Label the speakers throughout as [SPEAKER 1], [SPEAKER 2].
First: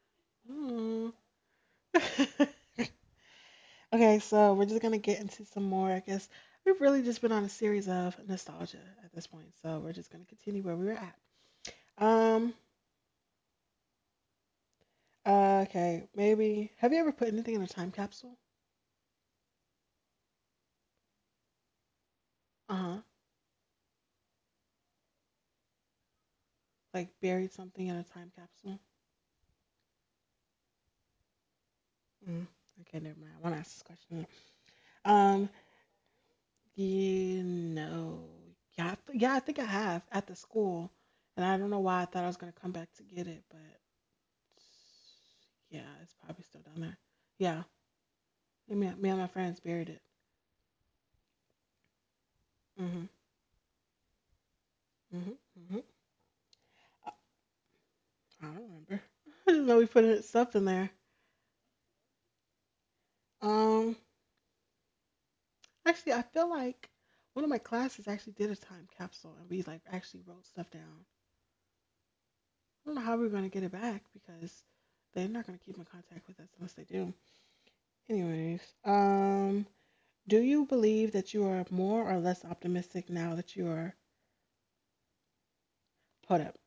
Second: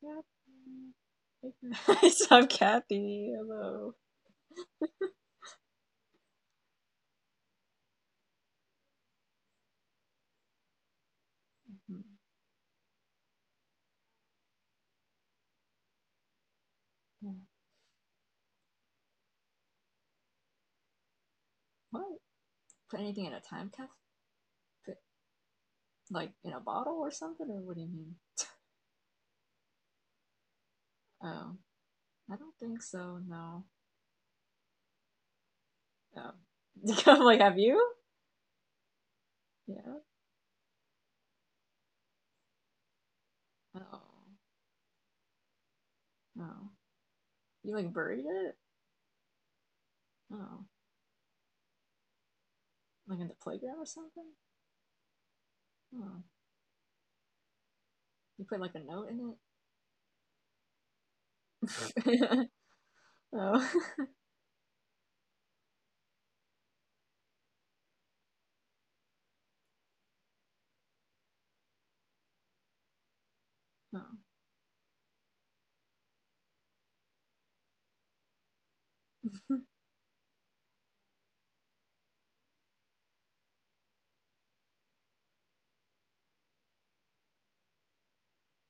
[SPEAKER 1] Kathy.
[SPEAKER 2] Mm.
[SPEAKER 1] It's I'm Kathy. Hello.
[SPEAKER 2] Okay, so we're just gonna get into some more. I guess we've really just been on a series of nostalgia at this point, so we're just gonna continue where we were at. Um, okay, maybe have you ever put anything in a time capsule?
[SPEAKER 1] What? Put anything in a time capsule?
[SPEAKER 2] Uh
[SPEAKER 1] Put,
[SPEAKER 2] huh.
[SPEAKER 1] like in a bottle or something? Or what do you mean?
[SPEAKER 2] Like buried something in a time capsule.
[SPEAKER 1] Oh, I don't think so. No.
[SPEAKER 2] Mm. Okay, never mind. I want to ask this question.
[SPEAKER 1] Oh. I'm like,
[SPEAKER 2] Um,
[SPEAKER 1] have you?
[SPEAKER 2] You
[SPEAKER 1] Yeah.
[SPEAKER 2] know, yeah, yeah, I think I have at the school, and I don't know
[SPEAKER 1] Oh.
[SPEAKER 2] why I thought I was gonna come back to get it, but
[SPEAKER 1] Oh. You like
[SPEAKER 2] yeah, it's
[SPEAKER 1] buried
[SPEAKER 2] probably
[SPEAKER 1] it?
[SPEAKER 2] still down there. Yeah,
[SPEAKER 1] Oh.
[SPEAKER 2] and me and my friends buried it.
[SPEAKER 1] Like in the playground or something?
[SPEAKER 2] Mhm,
[SPEAKER 1] Oh.
[SPEAKER 2] mhm, mhm.
[SPEAKER 1] You put like a note
[SPEAKER 2] I, I don't remember. I just know we
[SPEAKER 1] in it?
[SPEAKER 2] stuff in there.
[SPEAKER 1] oh.
[SPEAKER 2] Um, Actually, I feel like one of my classes actually did a time capsule, and we like actually wrote stuff down. I don't know how we're gonna get it back because they're not gonna keep in contact with us unless they do. Anyways, Do you believe that you are more or less optimistic now that you are put up?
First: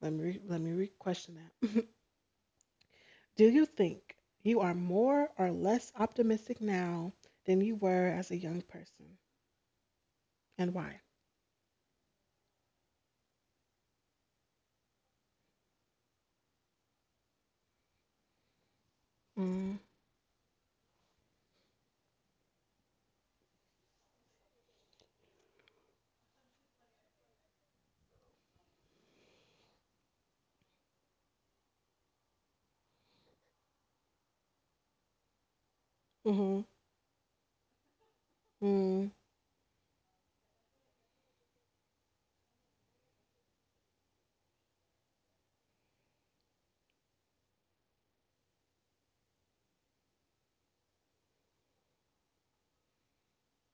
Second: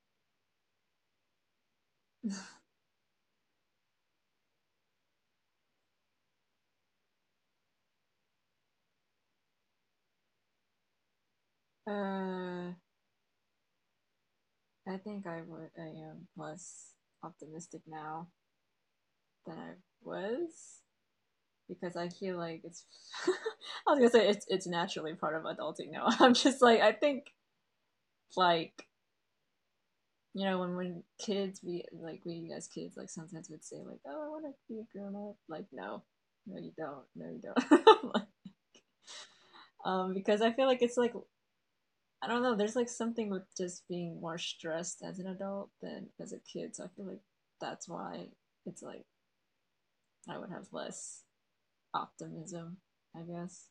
[SPEAKER 2] Let me re question that. Do you think you are more or less optimistic now than you were as a young person, and why?
[SPEAKER 1] oh. uh. I think I would. I am less optimistic now than I
[SPEAKER 2] Mm,
[SPEAKER 1] was because I feel like it's. I was gonna say it's naturally part of adulting now. I'm just like I think like you know when kids we like we as kids like sometimes would say like oh I want to be a grown up like no no
[SPEAKER 2] mhm,
[SPEAKER 1] you don't no you don't
[SPEAKER 2] mm,
[SPEAKER 1] because I feel like it's like I don't know there's like something with just being more stressed as an adult than as a kid so I feel like that's why it's like I would have less optimism, I guess.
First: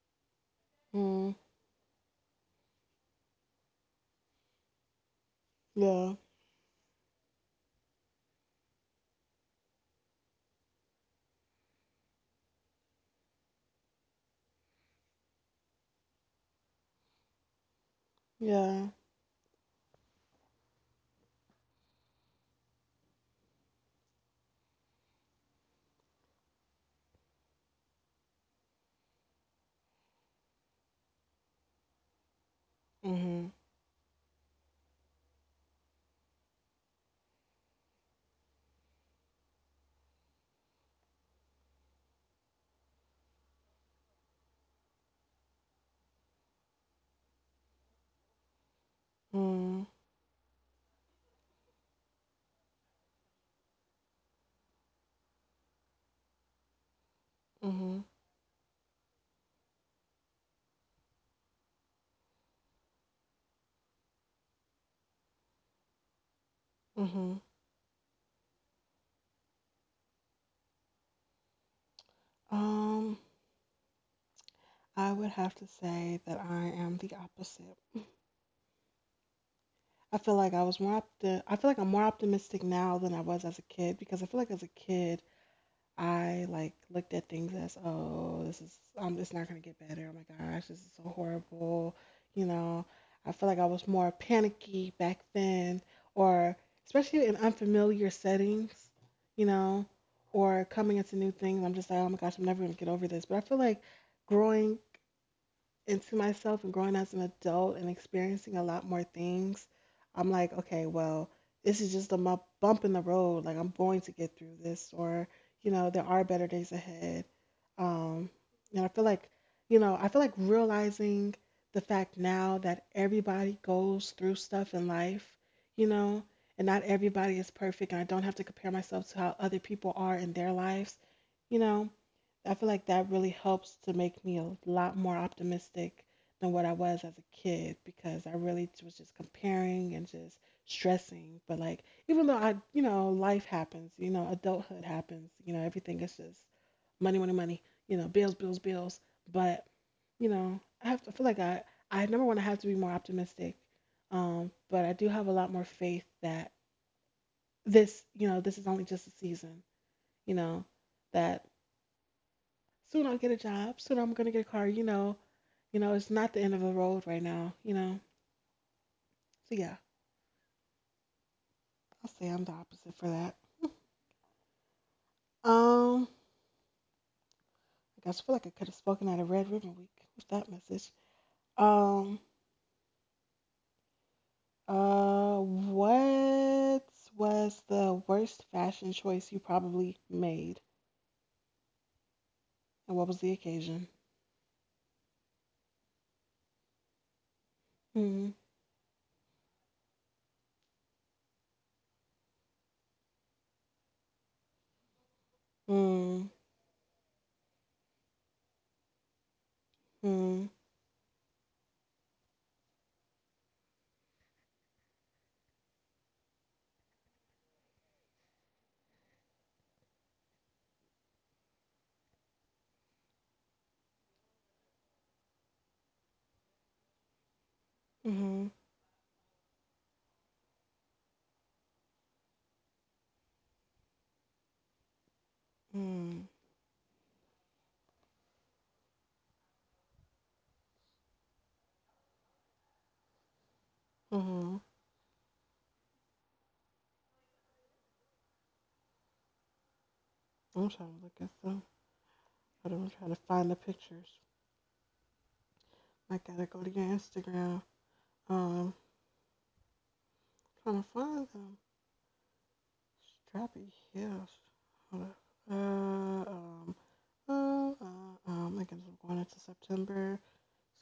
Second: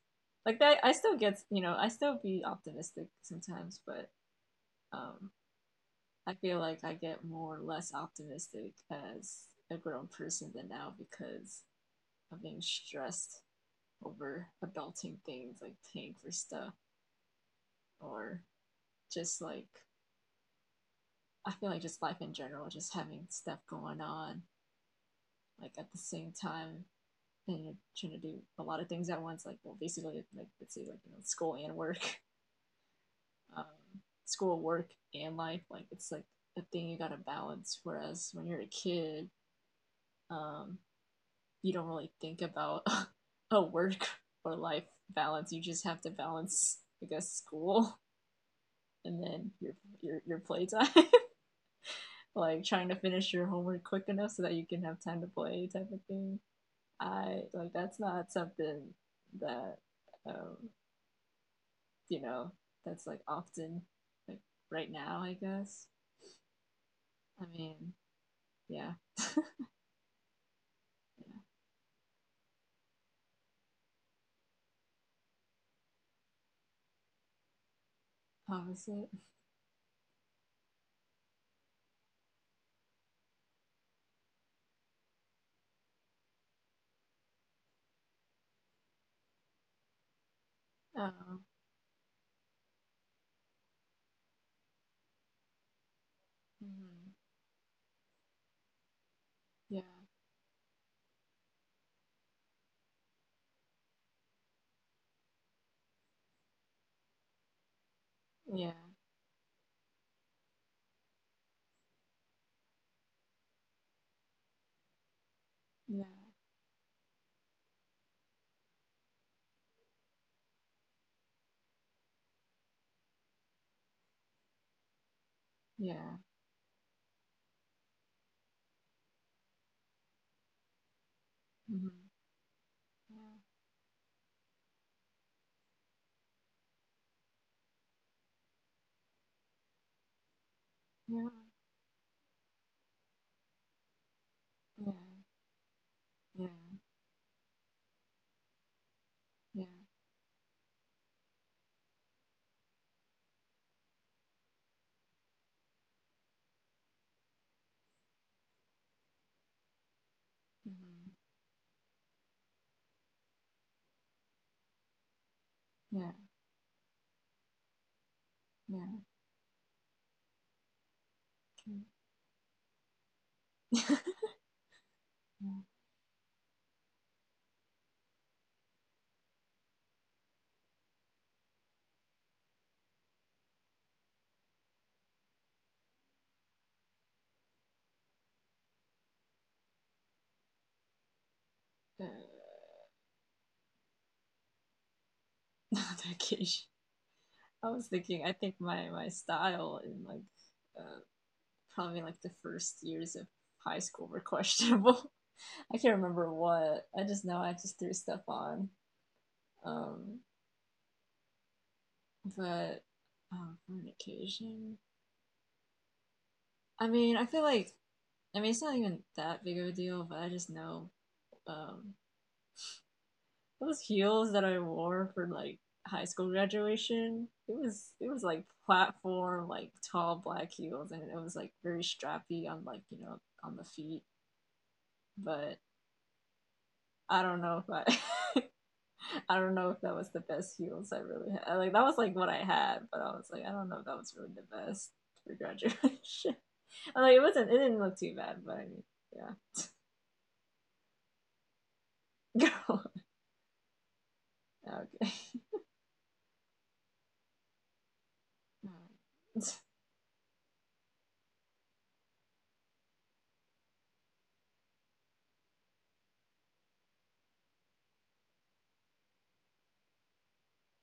[SPEAKER 1] Like that, I still
[SPEAKER 2] mm,
[SPEAKER 1] get, you know, I still be optimistic sometimes, but um,
[SPEAKER 2] yeah,
[SPEAKER 1] I feel like I get more or less optimistic as a grown person than now because of being stressed over adulting things like paying for stuff or
[SPEAKER 2] yeah,
[SPEAKER 1] just like I feel like just life in general, just having stuff going on like at the same time and you're trying to do a lot of things at once, like well basically like let's say like you know school and work
[SPEAKER 2] mhm,
[SPEAKER 1] um, school, work, and life. Like it's like a thing you gotta balance. Whereas when you're a kid, um, you don't really think about a work or life balance. You just have to balance, I guess, school and then your
[SPEAKER 2] mm,
[SPEAKER 1] your playtime. like trying to finish your homework quick enough so that you can have time to play type of thing. I like that's
[SPEAKER 2] mhm,
[SPEAKER 1] not something that um, you know that's like often like right now. I guess.
[SPEAKER 2] mhm.
[SPEAKER 1] I mean, yeah.
[SPEAKER 2] Um, I would have to say that I am the opposite.
[SPEAKER 1] How is it?
[SPEAKER 2] I feel like I feel like I'm more optimistic now than I was as a kid because I feel like as a kid I like looked at things as, oh, this is it's not gonna get better. Oh my gosh, this is so
[SPEAKER 1] Oh,
[SPEAKER 2] horrible. You know, I feel like I was more panicky back then, or
[SPEAKER 1] hmm,
[SPEAKER 2] especially in unfamiliar settings. You
[SPEAKER 1] yeah,
[SPEAKER 2] know, or coming into new things, I'm just like, oh my gosh, I'm never gonna get over this. But I feel like growing into myself and growing as an adult and experiencing a
[SPEAKER 1] yeah,
[SPEAKER 2] lot more things, I'm like, okay, well, this is just a bump in the road. Like, I'm going to get through this, or, you know,
[SPEAKER 1] yeah,
[SPEAKER 2] there are better days ahead. Um, and I feel like, you know, I feel like realizing the fact now that everybody goes through stuff in life, you
[SPEAKER 1] yeah,
[SPEAKER 2] know, and not everybody is perfect, and I don't have to compare myself to how other people are in their lives, you know,
[SPEAKER 1] hmm,
[SPEAKER 2] I feel like that really
[SPEAKER 1] yeah,
[SPEAKER 2] helps to make me a lot more optimistic than what I was as a kid because was just comparing and just stressing. But like, even though I, you know, life happens, you know, adulthood
[SPEAKER 1] yeah,
[SPEAKER 2] happens, you know, everything is
[SPEAKER 1] yeah,
[SPEAKER 2] just
[SPEAKER 1] yeah,
[SPEAKER 2] money, money, money, you know, bills, bills, bills.
[SPEAKER 1] yeah,
[SPEAKER 2] But you know, I have to I feel like I never want to have to be more optimistic. But I do have a lot more faith that this, you know, this is only just a season, you know,
[SPEAKER 1] hmm,
[SPEAKER 2] that soon I'll get a job. Soon I'm gonna get a car. You know,
[SPEAKER 1] yeah,
[SPEAKER 2] it's not the end of the road right now. You know,
[SPEAKER 1] yeah.
[SPEAKER 2] so yeah,
[SPEAKER 1] Okay.
[SPEAKER 2] I'll say I'm the opposite for that.
[SPEAKER 1] Yeah.
[SPEAKER 2] Um, I guess I feel like I could have spoken at a Red Ribbon Week with that message. Um, what was the worst fashion choice you probably made,
[SPEAKER 1] Uh,
[SPEAKER 2] and what was the occasion?
[SPEAKER 1] not vacation. I was thinking. I
[SPEAKER 2] Hmm.
[SPEAKER 1] think my my style in like uh, probably like the first years of high school were questionable. I can't remember
[SPEAKER 2] Hmm.
[SPEAKER 1] what. I just know I just threw stuff on. Um,
[SPEAKER 2] Hmm.
[SPEAKER 1] but for an occasion. I mean, I feel like I mean, it's not even that big of a deal, but I just know um, those heels that I wore for like high school graduation. It was
[SPEAKER 2] Hmm.
[SPEAKER 1] like platform, like tall black heels, and it was like very strappy on like you know on the feet. But
[SPEAKER 2] Hmm.
[SPEAKER 1] I don't know if I I don't know if that was the best heels I really had. Like that was like what I had, but I was like I don't know if that was really the
[SPEAKER 2] Hmm.
[SPEAKER 1] best for graduation. I'm like it wasn't it didn't look too bad, but I mean
[SPEAKER 2] I'm trying to look at some.
[SPEAKER 1] yeah.
[SPEAKER 2] I'm trying to find the pictures.
[SPEAKER 1] okay.
[SPEAKER 2] I gotta go to your Instagram. Um, Trying to find them. Drop it here. Hold up. Uh, um, uh, uh, I guess I'm going into September.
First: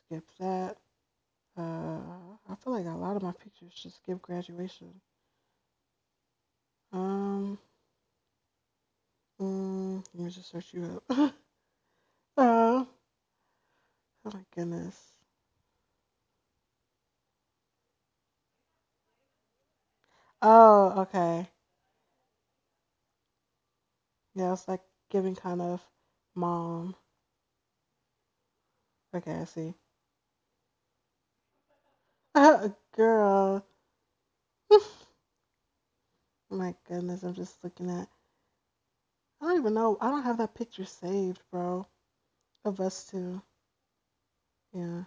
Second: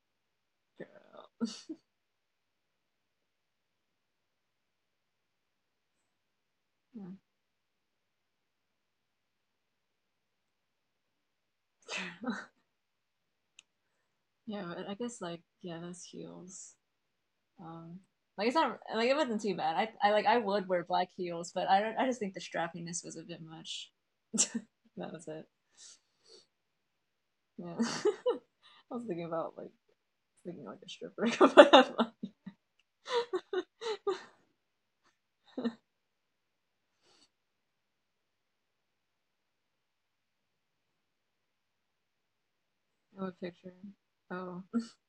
[SPEAKER 2] Skip that.
[SPEAKER 1] Girl.
[SPEAKER 2] Uh, I feel like a lot of my pictures just skip graduation. Um, Let me just search you up.
[SPEAKER 1] Yeah.
[SPEAKER 2] Oh my
[SPEAKER 1] Yeah, but I
[SPEAKER 2] goodness.
[SPEAKER 1] guess like yeah, those heels. Um, like it's not like it wasn't too bad. I like I would wear
[SPEAKER 2] Oh,
[SPEAKER 1] black
[SPEAKER 2] okay.
[SPEAKER 1] heels, but I don't. I just think the strappiness was a bit much.
[SPEAKER 2] Yeah, it's like
[SPEAKER 1] That was
[SPEAKER 2] giving
[SPEAKER 1] it.
[SPEAKER 2] kind of mom.
[SPEAKER 1] Yeah. I was thinking
[SPEAKER 2] Okay, I
[SPEAKER 1] about like
[SPEAKER 2] see.
[SPEAKER 1] thinking like a stripper
[SPEAKER 2] Girl. Oh my goodness, I'm just looking at. I don't even know. I don't have that picture saved, bro. Of us
[SPEAKER 1] Oh, a
[SPEAKER 2] too.
[SPEAKER 1] picture. Oh.
[SPEAKER 2] Yeah.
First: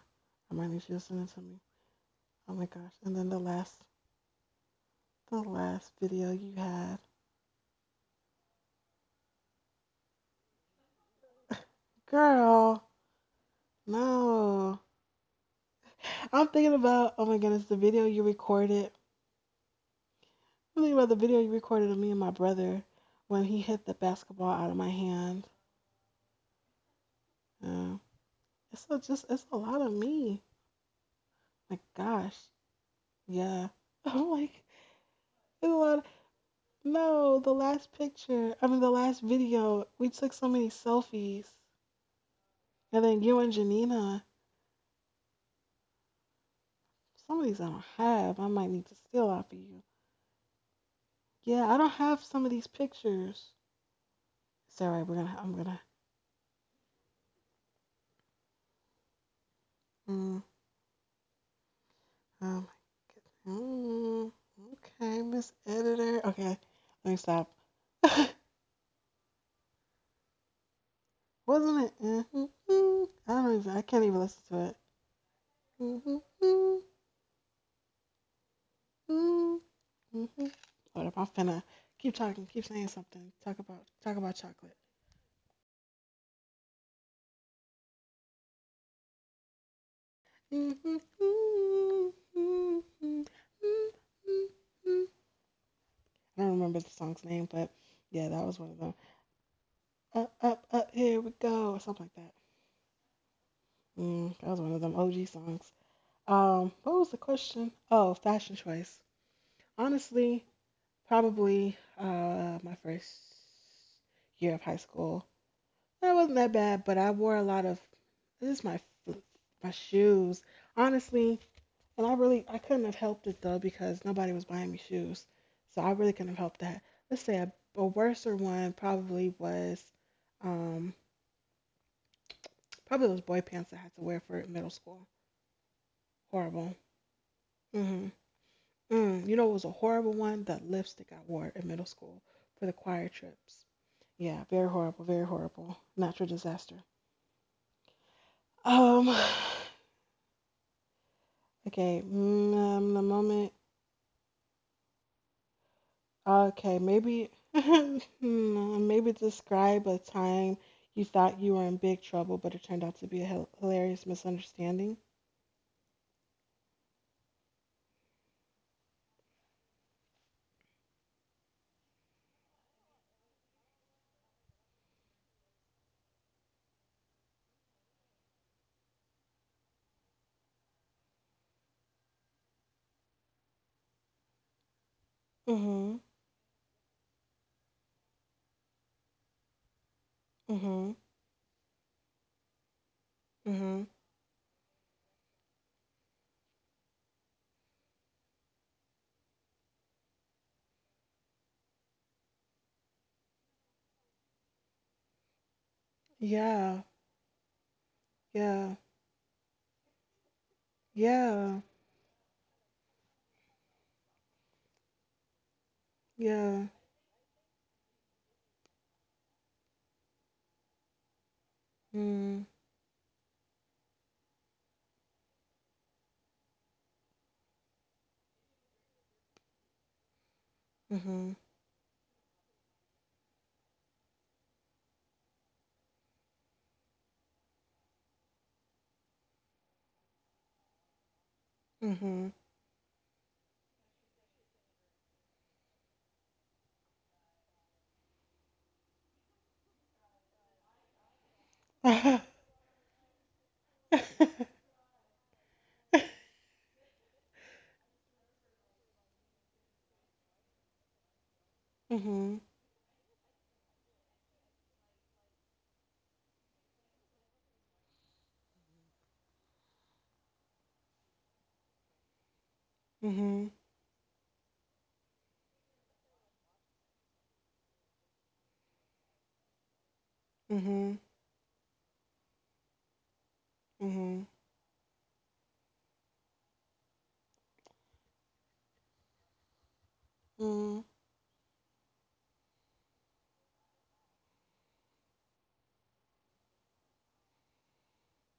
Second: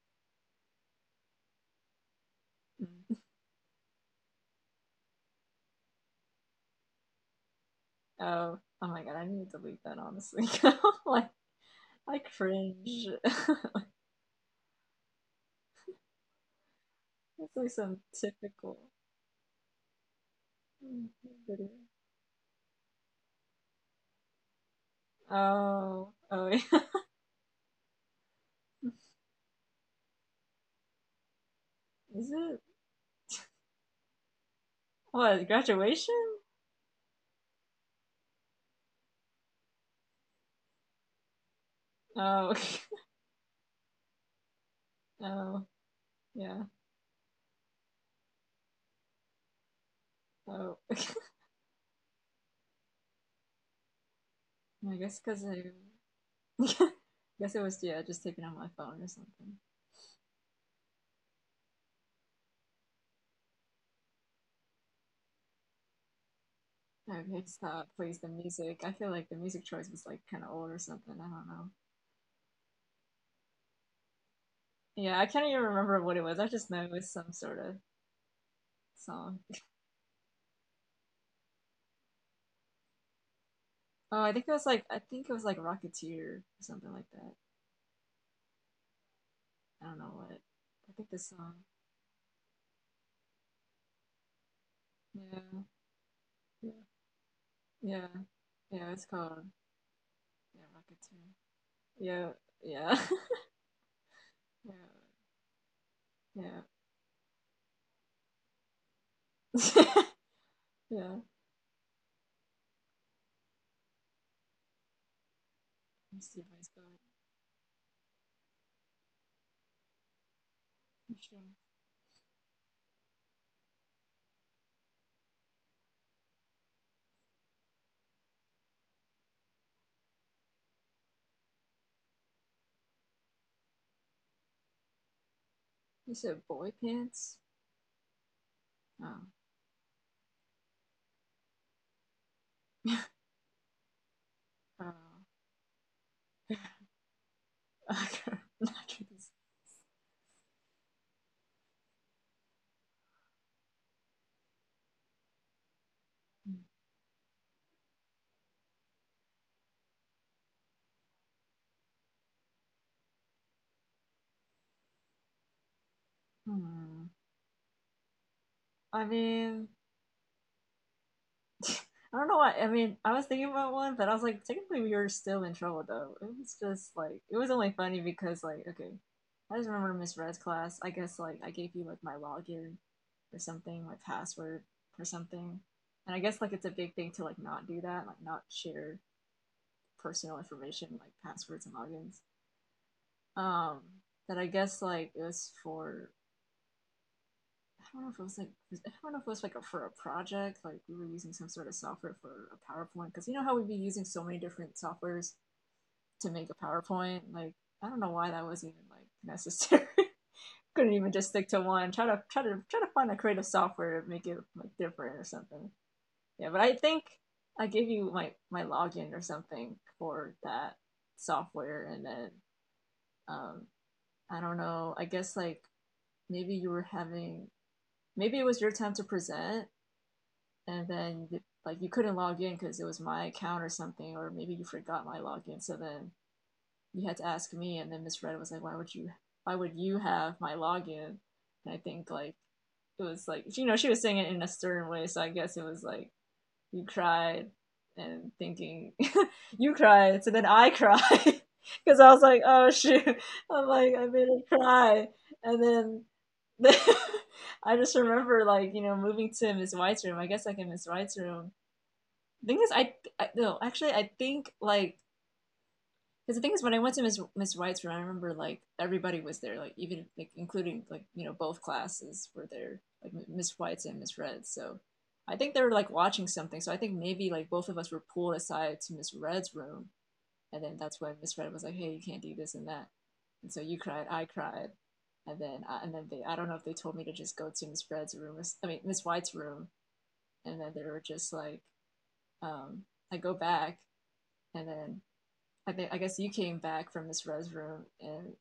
[SPEAKER 2] I might need you to send it to me. Oh my gosh.
[SPEAKER 1] Mm-hmm.
[SPEAKER 2] And then the last video you had.
[SPEAKER 1] Oh. Oh my god, I need to delete that honestly. Like I
[SPEAKER 2] Girl,
[SPEAKER 1] cringe.
[SPEAKER 2] no. I'm thinking about oh my
[SPEAKER 1] It's
[SPEAKER 2] goodness,
[SPEAKER 1] like
[SPEAKER 2] the
[SPEAKER 1] some
[SPEAKER 2] video you
[SPEAKER 1] typical
[SPEAKER 2] recorded. I'm thinking about the video you
[SPEAKER 1] video.
[SPEAKER 2] recorded of me and my brother when he hit the basketball out of my hand.
[SPEAKER 1] Oh, oh, yeah.
[SPEAKER 2] Yeah. It's just it's a lot of me. My
[SPEAKER 1] Is
[SPEAKER 2] gosh.
[SPEAKER 1] it
[SPEAKER 2] Yeah. I'm like
[SPEAKER 1] what
[SPEAKER 2] it's a lot of,
[SPEAKER 1] graduation?
[SPEAKER 2] no, the last picture. I mean the last video. We took so many selfies.
[SPEAKER 1] Oh,
[SPEAKER 2] And then you and Janina.
[SPEAKER 1] oh, yeah.
[SPEAKER 2] For some reason I don't have. I might need to steal off of you.
[SPEAKER 1] Oh,
[SPEAKER 2] Yeah, I don't have some of these pictures. It's all
[SPEAKER 1] I
[SPEAKER 2] right.
[SPEAKER 1] guess
[SPEAKER 2] We're gonna.
[SPEAKER 1] because
[SPEAKER 2] I'm
[SPEAKER 1] I,
[SPEAKER 2] gonna.
[SPEAKER 1] guess it was yeah, just taken on my phone or something.
[SPEAKER 2] Mm, um, mm, okay, Miss Editor. Okay, let me
[SPEAKER 1] Okay,
[SPEAKER 2] stop.
[SPEAKER 1] stop. Please, the music. I feel like the music choice was like kind of old or something. I don't know.
[SPEAKER 2] Wasn't it? Mhm, I don't even. I can't even listen to it.
[SPEAKER 1] Yeah, I can't even remember what
[SPEAKER 2] Mhm,
[SPEAKER 1] it was. I just know it
[SPEAKER 2] mm
[SPEAKER 1] was some sort of song.
[SPEAKER 2] mm mm-hmm. Hold up. I'm finna keep talking. Keep saying something. Talk about. Talk
[SPEAKER 1] Oh, I
[SPEAKER 2] about
[SPEAKER 1] think it was
[SPEAKER 2] chocolate.
[SPEAKER 1] like I think it was like Rocketeer or something like that. I don't know what.
[SPEAKER 2] Mhm,
[SPEAKER 1] I
[SPEAKER 2] mm
[SPEAKER 1] think the song.
[SPEAKER 2] mm mm mm mm mm,
[SPEAKER 1] Yeah,
[SPEAKER 2] I don't
[SPEAKER 1] yeah,
[SPEAKER 2] remember the song's name, but
[SPEAKER 1] yeah.
[SPEAKER 2] yeah, that was one of
[SPEAKER 1] Yeah,
[SPEAKER 2] them.
[SPEAKER 1] it's called
[SPEAKER 2] Up, up,
[SPEAKER 1] Yeah,
[SPEAKER 2] up, here we
[SPEAKER 1] marketing.
[SPEAKER 2] go, or something like
[SPEAKER 1] Yeah,
[SPEAKER 2] that.
[SPEAKER 1] yeah,
[SPEAKER 2] Mm, that was one
[SPEAKER 1] yeah,
[SPEAKER 2] of them OG songs. What was the question? Oh, fashion choice.
[SPEAKER 1] yeah,
[SPEAKER 2] Honestly,
[SPEAKER 1] yeah.
[SPEAKER 2] probably my first year of high school. That
[SPEAKER 1] Let's
[SPEAKER 2] wasn't
[SPEAKER 1] see
[SPEAKER 2] that
[SPEAKER 1] where it's
[SPEAKER 2] bad, but
[SPEAKER 1] going.
[SPEAKER 2] I wore a lot of. This is f- my shoes. Honestly,
[SPEAKER 1] Fashion.
[SPEAKER 2] and I really I couldn't have helped it though because nobody was buying me shoes. So I really couldn't have helped that. Let's say a worser one probably was um probably those boy pants I had to wear for middle school.
[SPEAKER 1] You said boy
[SPEAKER 2] Horrible.
[SPEAKER 1] pants?
[SPEAKER 2] Mhm.
[SPEAKER 1] Oh,
[SPEAKER 2] Mm. You know it was a horrible one? The lipstick I wore in middle school for the choir trips. Yeah, very horrible, very
[SPEAKER 1] oh.
[SPEAKER 2] horrible. Natural disaster.
[SPEAKER 1] I can't- I
[SPEAKER 2] Um
[SPEAKER 1] can
[SPEAKER 2] okay, mm, the moment Okay, maybe hmm, maybe describe a time you thought you were in big trouble, but it turned out to be a hilarious misunderstanding.
[SPEAKER 1] Hmm. I mean, I don't know why. I mean, I was thinking about one, but I was like, technically, we were still in trouble though. It was just like it was only funny because like okay, I just remember Miss Red's class. I guess like I gave you like my login or something, my password or something,
[SPEAKER 2] Mhm.
[SPEAKER 1] and I guess like it's a big thing to like not do that, like not share personal
[SPEAKER 2] Mhm.
[SPEAKER 1] information like passwords and logins. Um,
[SPEAKER 2] Mhm.
[SPEAKER 1] that I guess like it was for I don't know if it was like I don't know if it was like a, for a project, like we were using some sort of software for a PowerPoint because you know how we'd be using so many different softwares to make a
[SPEAKER 2] Yeah.
[SPEAKER 1] PowerPoint. Like I don't know why that was
[SPEAKER 2] Yeah.
[SPEAKER 1] even like necessary. Couldn't even just stick
[SPEAKER 2] Yeah.
[SPEAKER 1] to one. Try to try to find a creative software to make it like different or something. Yeah, but
[SPEAKER 2] Yeah.
[SPEAKER 1] I think I gave you my my login or something for that software, and then
[SPEAKER 2] Mm.
[SPEAKER 1] um, I don't know. I guess like maybe you were having maybe it was your time to present and then
[SPEAKER 2] Mhm.
[SPEAKER 1] like you couldn't log in because it was my account or something, or maybe you forgot my login. So then you had to ask me, and then Miss Red was like, "Why would you? Why would you have my login?" And I think
[SPEAKER 2] Mhm.
[SPEAKER 1] like it was like you know she was saying it in a stern way, so I guess it was like you cried and thinking you cried, so then I cried because I
[SPEAKER 2] Mhm.
[SPEAKER 1] was like, "Oh shoot!" I'm like I made her cry, and then. I just remember, like, you know, moving to Miss White's room. I guess, like, in Miss White's room,
[SPEAKER 2] Mhm.
[SPEAKER 1] the thing is, I no, actually, I think like because the thing is, when I went to Miss Wright's room, I remember like everybody was there, like even like including like you know both classes were there, like
[SPEAKER 2] Mhm.
[SPEAKER 1] Miss White's and Miss Red's. So I think they were like watching something. So I think maybe like both of us were pulled aside to Miss Red's room, and then
[SPEAKER 2] Mhm.
[SPEAKER 1] that's when Miss Red was like, "Hey, you can't do this and that," and so you cried, I
[SPEAKER 2] Mhm.
[SPEAKER 1] cried, and then they I don't know if they told me to just go to Miss Red's room, Miss- I mean Miss White's room, and then they
[SPEAKER 2] Mm.
[SPEAKER 1] were just like, um, I go back, and then I guess you came back from this res room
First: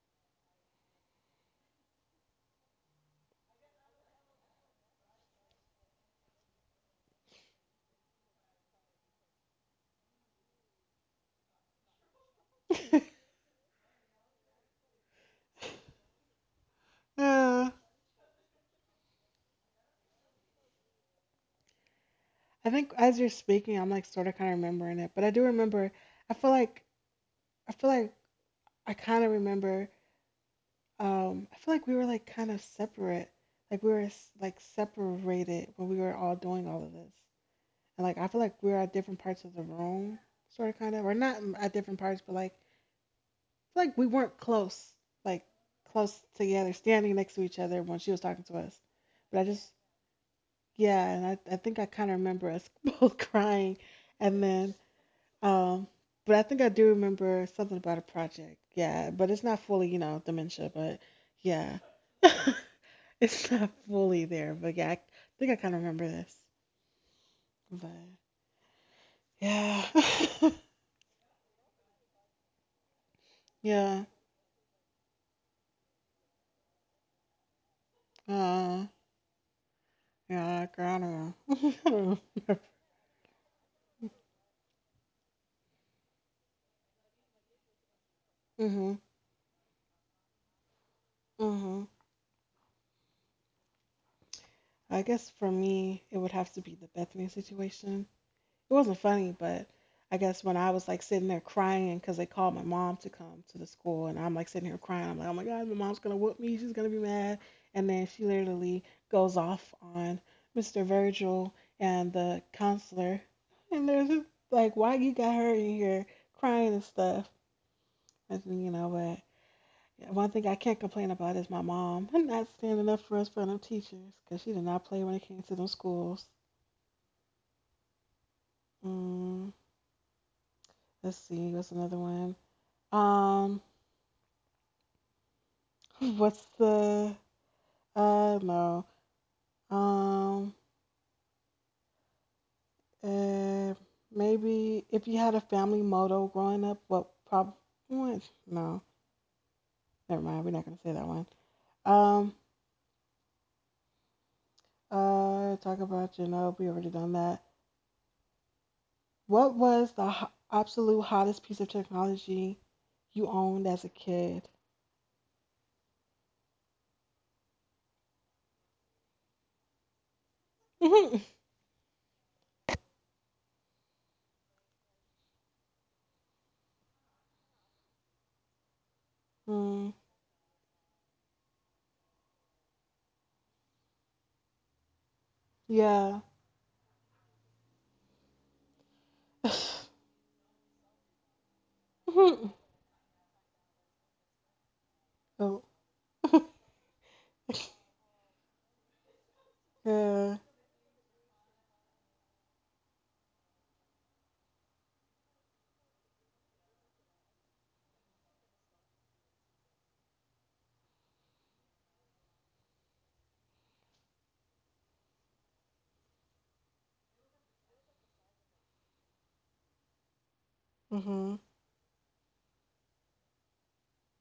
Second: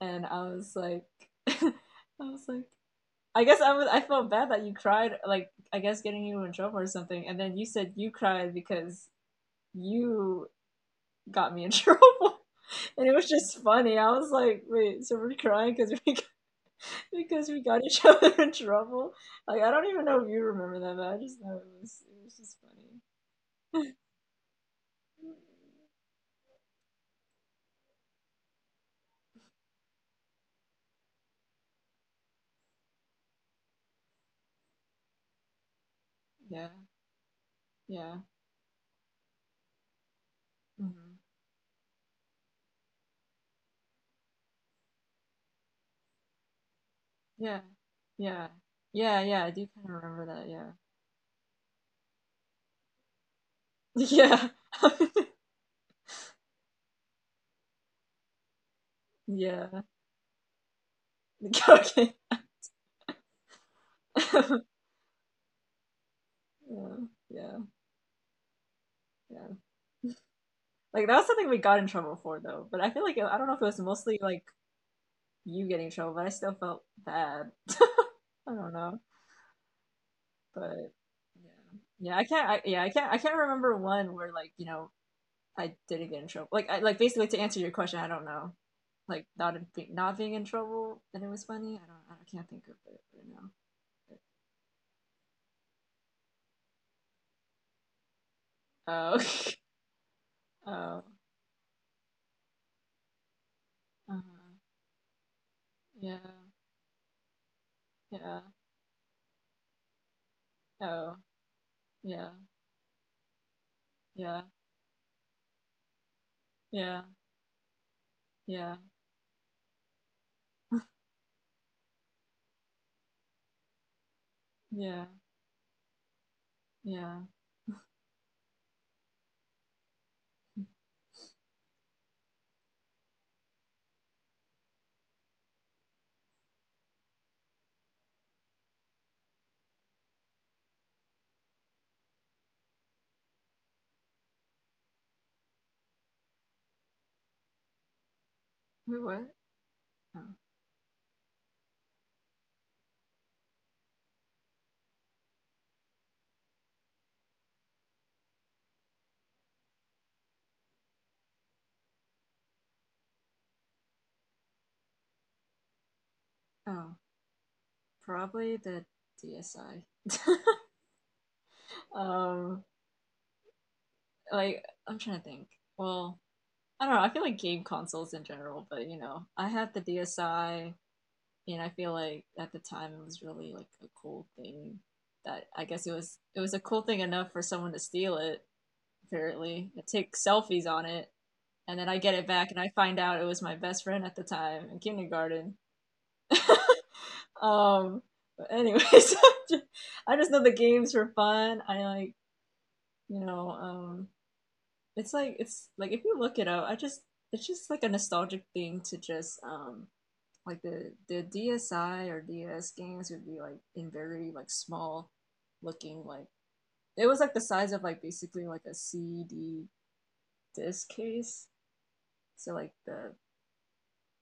[SPEAKER 1] and I was like I was like I guess I was I felt bad that you cried like I guess getting you in trouble or something and then you said you cried because you got me in trouble and it was just funny I was like wait so we're crying because we because we
[SPEAKER 2] Uh,
[SPEAKER 1] got each other in trouble like I don't even know if you remember that but I just know it was just
[SPEAKER 2] I think
[SPEAKER 1] funny
[SPEAKER 2] as you're speaking, I'm like sort of kind of remembering it, but I do remember. I feel like I feel like I kind of remember. I feel like we were like kind of separate. Like we were like separated when we were all doing
[SPEAKER 1] yeah,
[SPEAKER 2] all of this. And
[SPEAKER 1] yeah,
[SPEAKER 2] like I feel like we were at different parts of the room, sort of, kind of,
[SPEAKER 1] mm-hmm.
[SPEAKER 2] or not at different parts, but like I feel like we weren't close, like close together, standing next to each
[SPEAKER 1] Yeah.
[SPEAKER 2] other when she was talking
[SPEAKER 1] Yeah.
[SPEAKER 2] to us.
[SPEAKER 1] Yeah,
[SPEAKER 2] But I
[SPEAKER 1] yeah, I do
[SPEAKER 2] just,
[SPEAKER 1] kind of remember that, yeah.
[SPEAKER 2] yeah, and I think I kind of remember us both crying, and
[SPEAKER 1] Yeah.
[SPEAKER 2] then Um, but I think I do remember something about a project. Yeah, but it's not
[SPEAKER 1] Yeah.
[SPEAKER 2] fully, you know, dementia, but yeah.
[SPEAKER 1] Okay.
[SPEAKER 2] It's not fully there, but yeah, I think I kind of remember this.
[SPEAKER 1] Yeah, yeah,
[SPEAKER 2] But
[SPEAKER 1] yeah.
[SPEAKER 2] yeah.
[SPEAKER 1] Like that was something we got in trouble for though, but I feel like I don't know if it was
[SPEAKER 2] Yeah.
[SPEAKER 1] mostly like you getting in trouble, but I still felt bad. I don't
[SPEAKER 2] Uh,
[SPEAKER 1] know,
[SPEAKER 2] yeah, girl,
[SPEAKER 1] but
[SPEAKER 2] I don't know.
[SPEAKER 1] yeah,
[SPEAKER 2] I
[SPEAKER 1] yeah.
[SPEAKER 2] don't
[SPEAKER 1] I can't.
[SPEAKER 2] remember.
[SPEAKER 1] Yeah, I can't. I can't remember one where like you know I didn't get in trouble. Like I like basically to answer your question, I don't know.
[SPEAKER 2] Mhm.
[SPEAKER 1] Like not not being in trouble and it was funny. I
[SPEAKER 2] Mhm.
[SPEAKER 1] don't. I can't think of it right now.
[SPEAKER 2] I guess for me, it would have to be the Bethany situation. It wasn't
[SPEAKER 1] Oh,
[SPEAKER 2] funny, but I guess when I was like
[SPEAKER 1] oh,
[SPEAKER 2] sitting there crying because they called my mom to come to the school, and I'm like
[SPEAKER 1] uh,
[SPEAKER 2] sitting here crying. I'm like, oh my God, my mom's going to
[SPEAKER 1] yeah,
[SPEAKER 2] whoop me. She's going to be mad. And then she
[SPEAKER 1] yeah,
[SPEAKER 2] literally goes off on Mr.
[SPEAKER 1] oh,
[SPEAKER 2] Virgil and
[SPEAKER 1] yeah,
[SPEAKER 2] the counselor. And there's just
[SPEAKER 1] yeah,
[SPEAKER 2] like, why you got her in here crying and
[SPEAKER 1] yeah,
[SPEAKER 2] stuff? And, then, you
[SPEAKER 1] yeah,
[SPEAKER 2] know, but yeah, one thing I can't complain about is my mom not standing up for us for them teachers because she did not play
[SPEAKER 1] yeah,
[SPEAKER 2] when it came to them schools.
[SPEAKER 1] yeah.
[SPEAKER 2] Mm, let's see, what's another one? Um, What's the I know. Um, uh, Maybe if you had a family motto growing up, what probably no,
[SPEAKER 1] Wait, what? Oh,
[SPEAKER 2] never mind. We're not gonna say that one. Um, Talk about Genova. We already done that. What was the absolute hottest piece of technology you owned as a kid?
[SPEAKER 1] oh, probably the DSi. Um, like I'm trying to think. Well, I don't know. I feel like game consoles in general, but you know, I had the
[SPEAKER 2] Mm,
[SPEAKER 1] DSi, and I feel like at the time it was really like a cool thing. That I guess it was
[SPEAKER 2] yeah.
[SPEAKER 1] it was a cool thing enough for someone to steal it. Apparently, and take selfies on it and then I get it back and I find out it was my best friend at the time in kindergarten.
[SPEAKER 2] Oh.
[SPEAKER 1] um, but anyways, I just
[SPEAKER 2] Yeah.
[SPEAKER 1] know the games were fun. I like, you know um, it's like if you look it up, I just it's just like a nostalgic thing to just like the DSI or DS games would be like in very like small looking like it was like the size of like basically like a CD disc
[SPEAKER 2] Mhm.
[SPEAKER 1] case. So like the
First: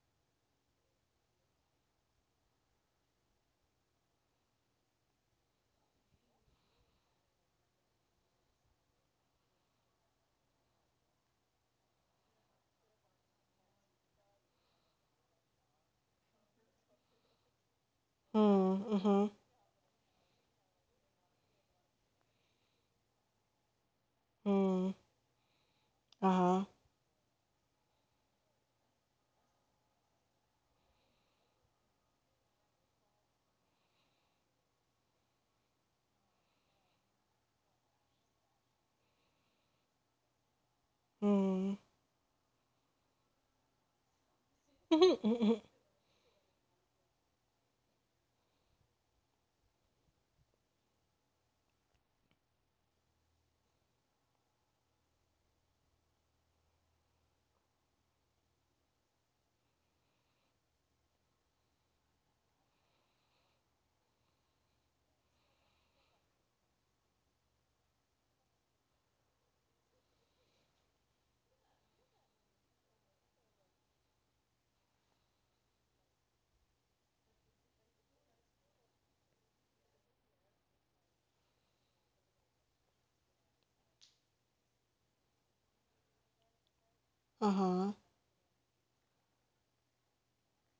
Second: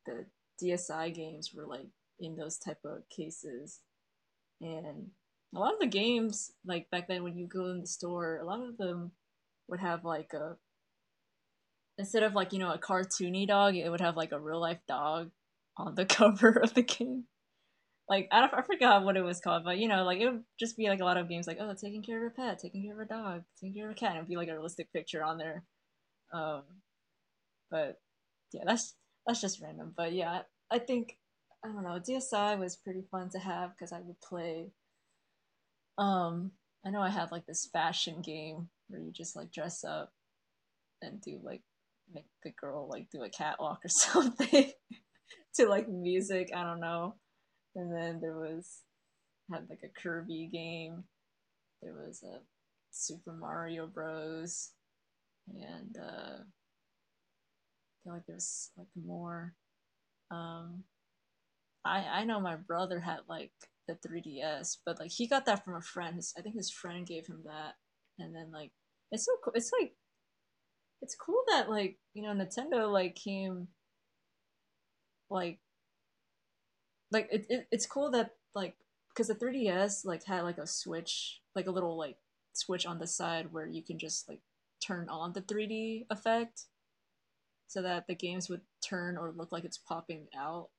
[SPEAKER 1] the DSI games were like in those type of cases. And a lot of the games, like back then when you go in the store, a lot of them would have like a, instead of like, you know, a cartoony dog, it would have like a real life dog on the cover of the game. Like I, don't, I
[SPEAKER 2] Mm.
[SPEAKER 1] forgot what it
[SPEAKER 2] Mhm.
[SPEAKER 1] was called, but you know, like it would just be like a lot of games, like, oh, taking care of a pet, taking care of a dog, taking care of a cat, and it'd be like a realistic
[SPEAKER 2] Mm.
[SPEAKER 1] picture on there.
[SPEAKER 2] Uh
[SPEAKER 1] Um,
[SPEAKER 2] huh.
[SPEAKER 1] But yeah, that's just random. But yeah, I think I don't know. DSI was pretty fun to have because I would play. Um, I know I had like this fashion game where you just like dress up and do like
[SPEAKER 2] Hmm.
[SPEAKER 1] make the girl like do a catwalk or something to like music. I don't know. And then there was had like a Kirby game. There was a Super Mario Bros. And I feel like there was like more. Um, I know my brother had like the 3DS, but like he got that from a friend. His, I think his friend gave him that, and then like it's so cool. It's like it's cool that like you know Nintendo like came like like it's cool that like because the 3DS like had like a switch, like a little like switch on the side where you can just like turn on the 3D effect so
[SPEAKER 2] Uh-huh.
[SPEAKER 1] that the games would turn or look like it's popping out.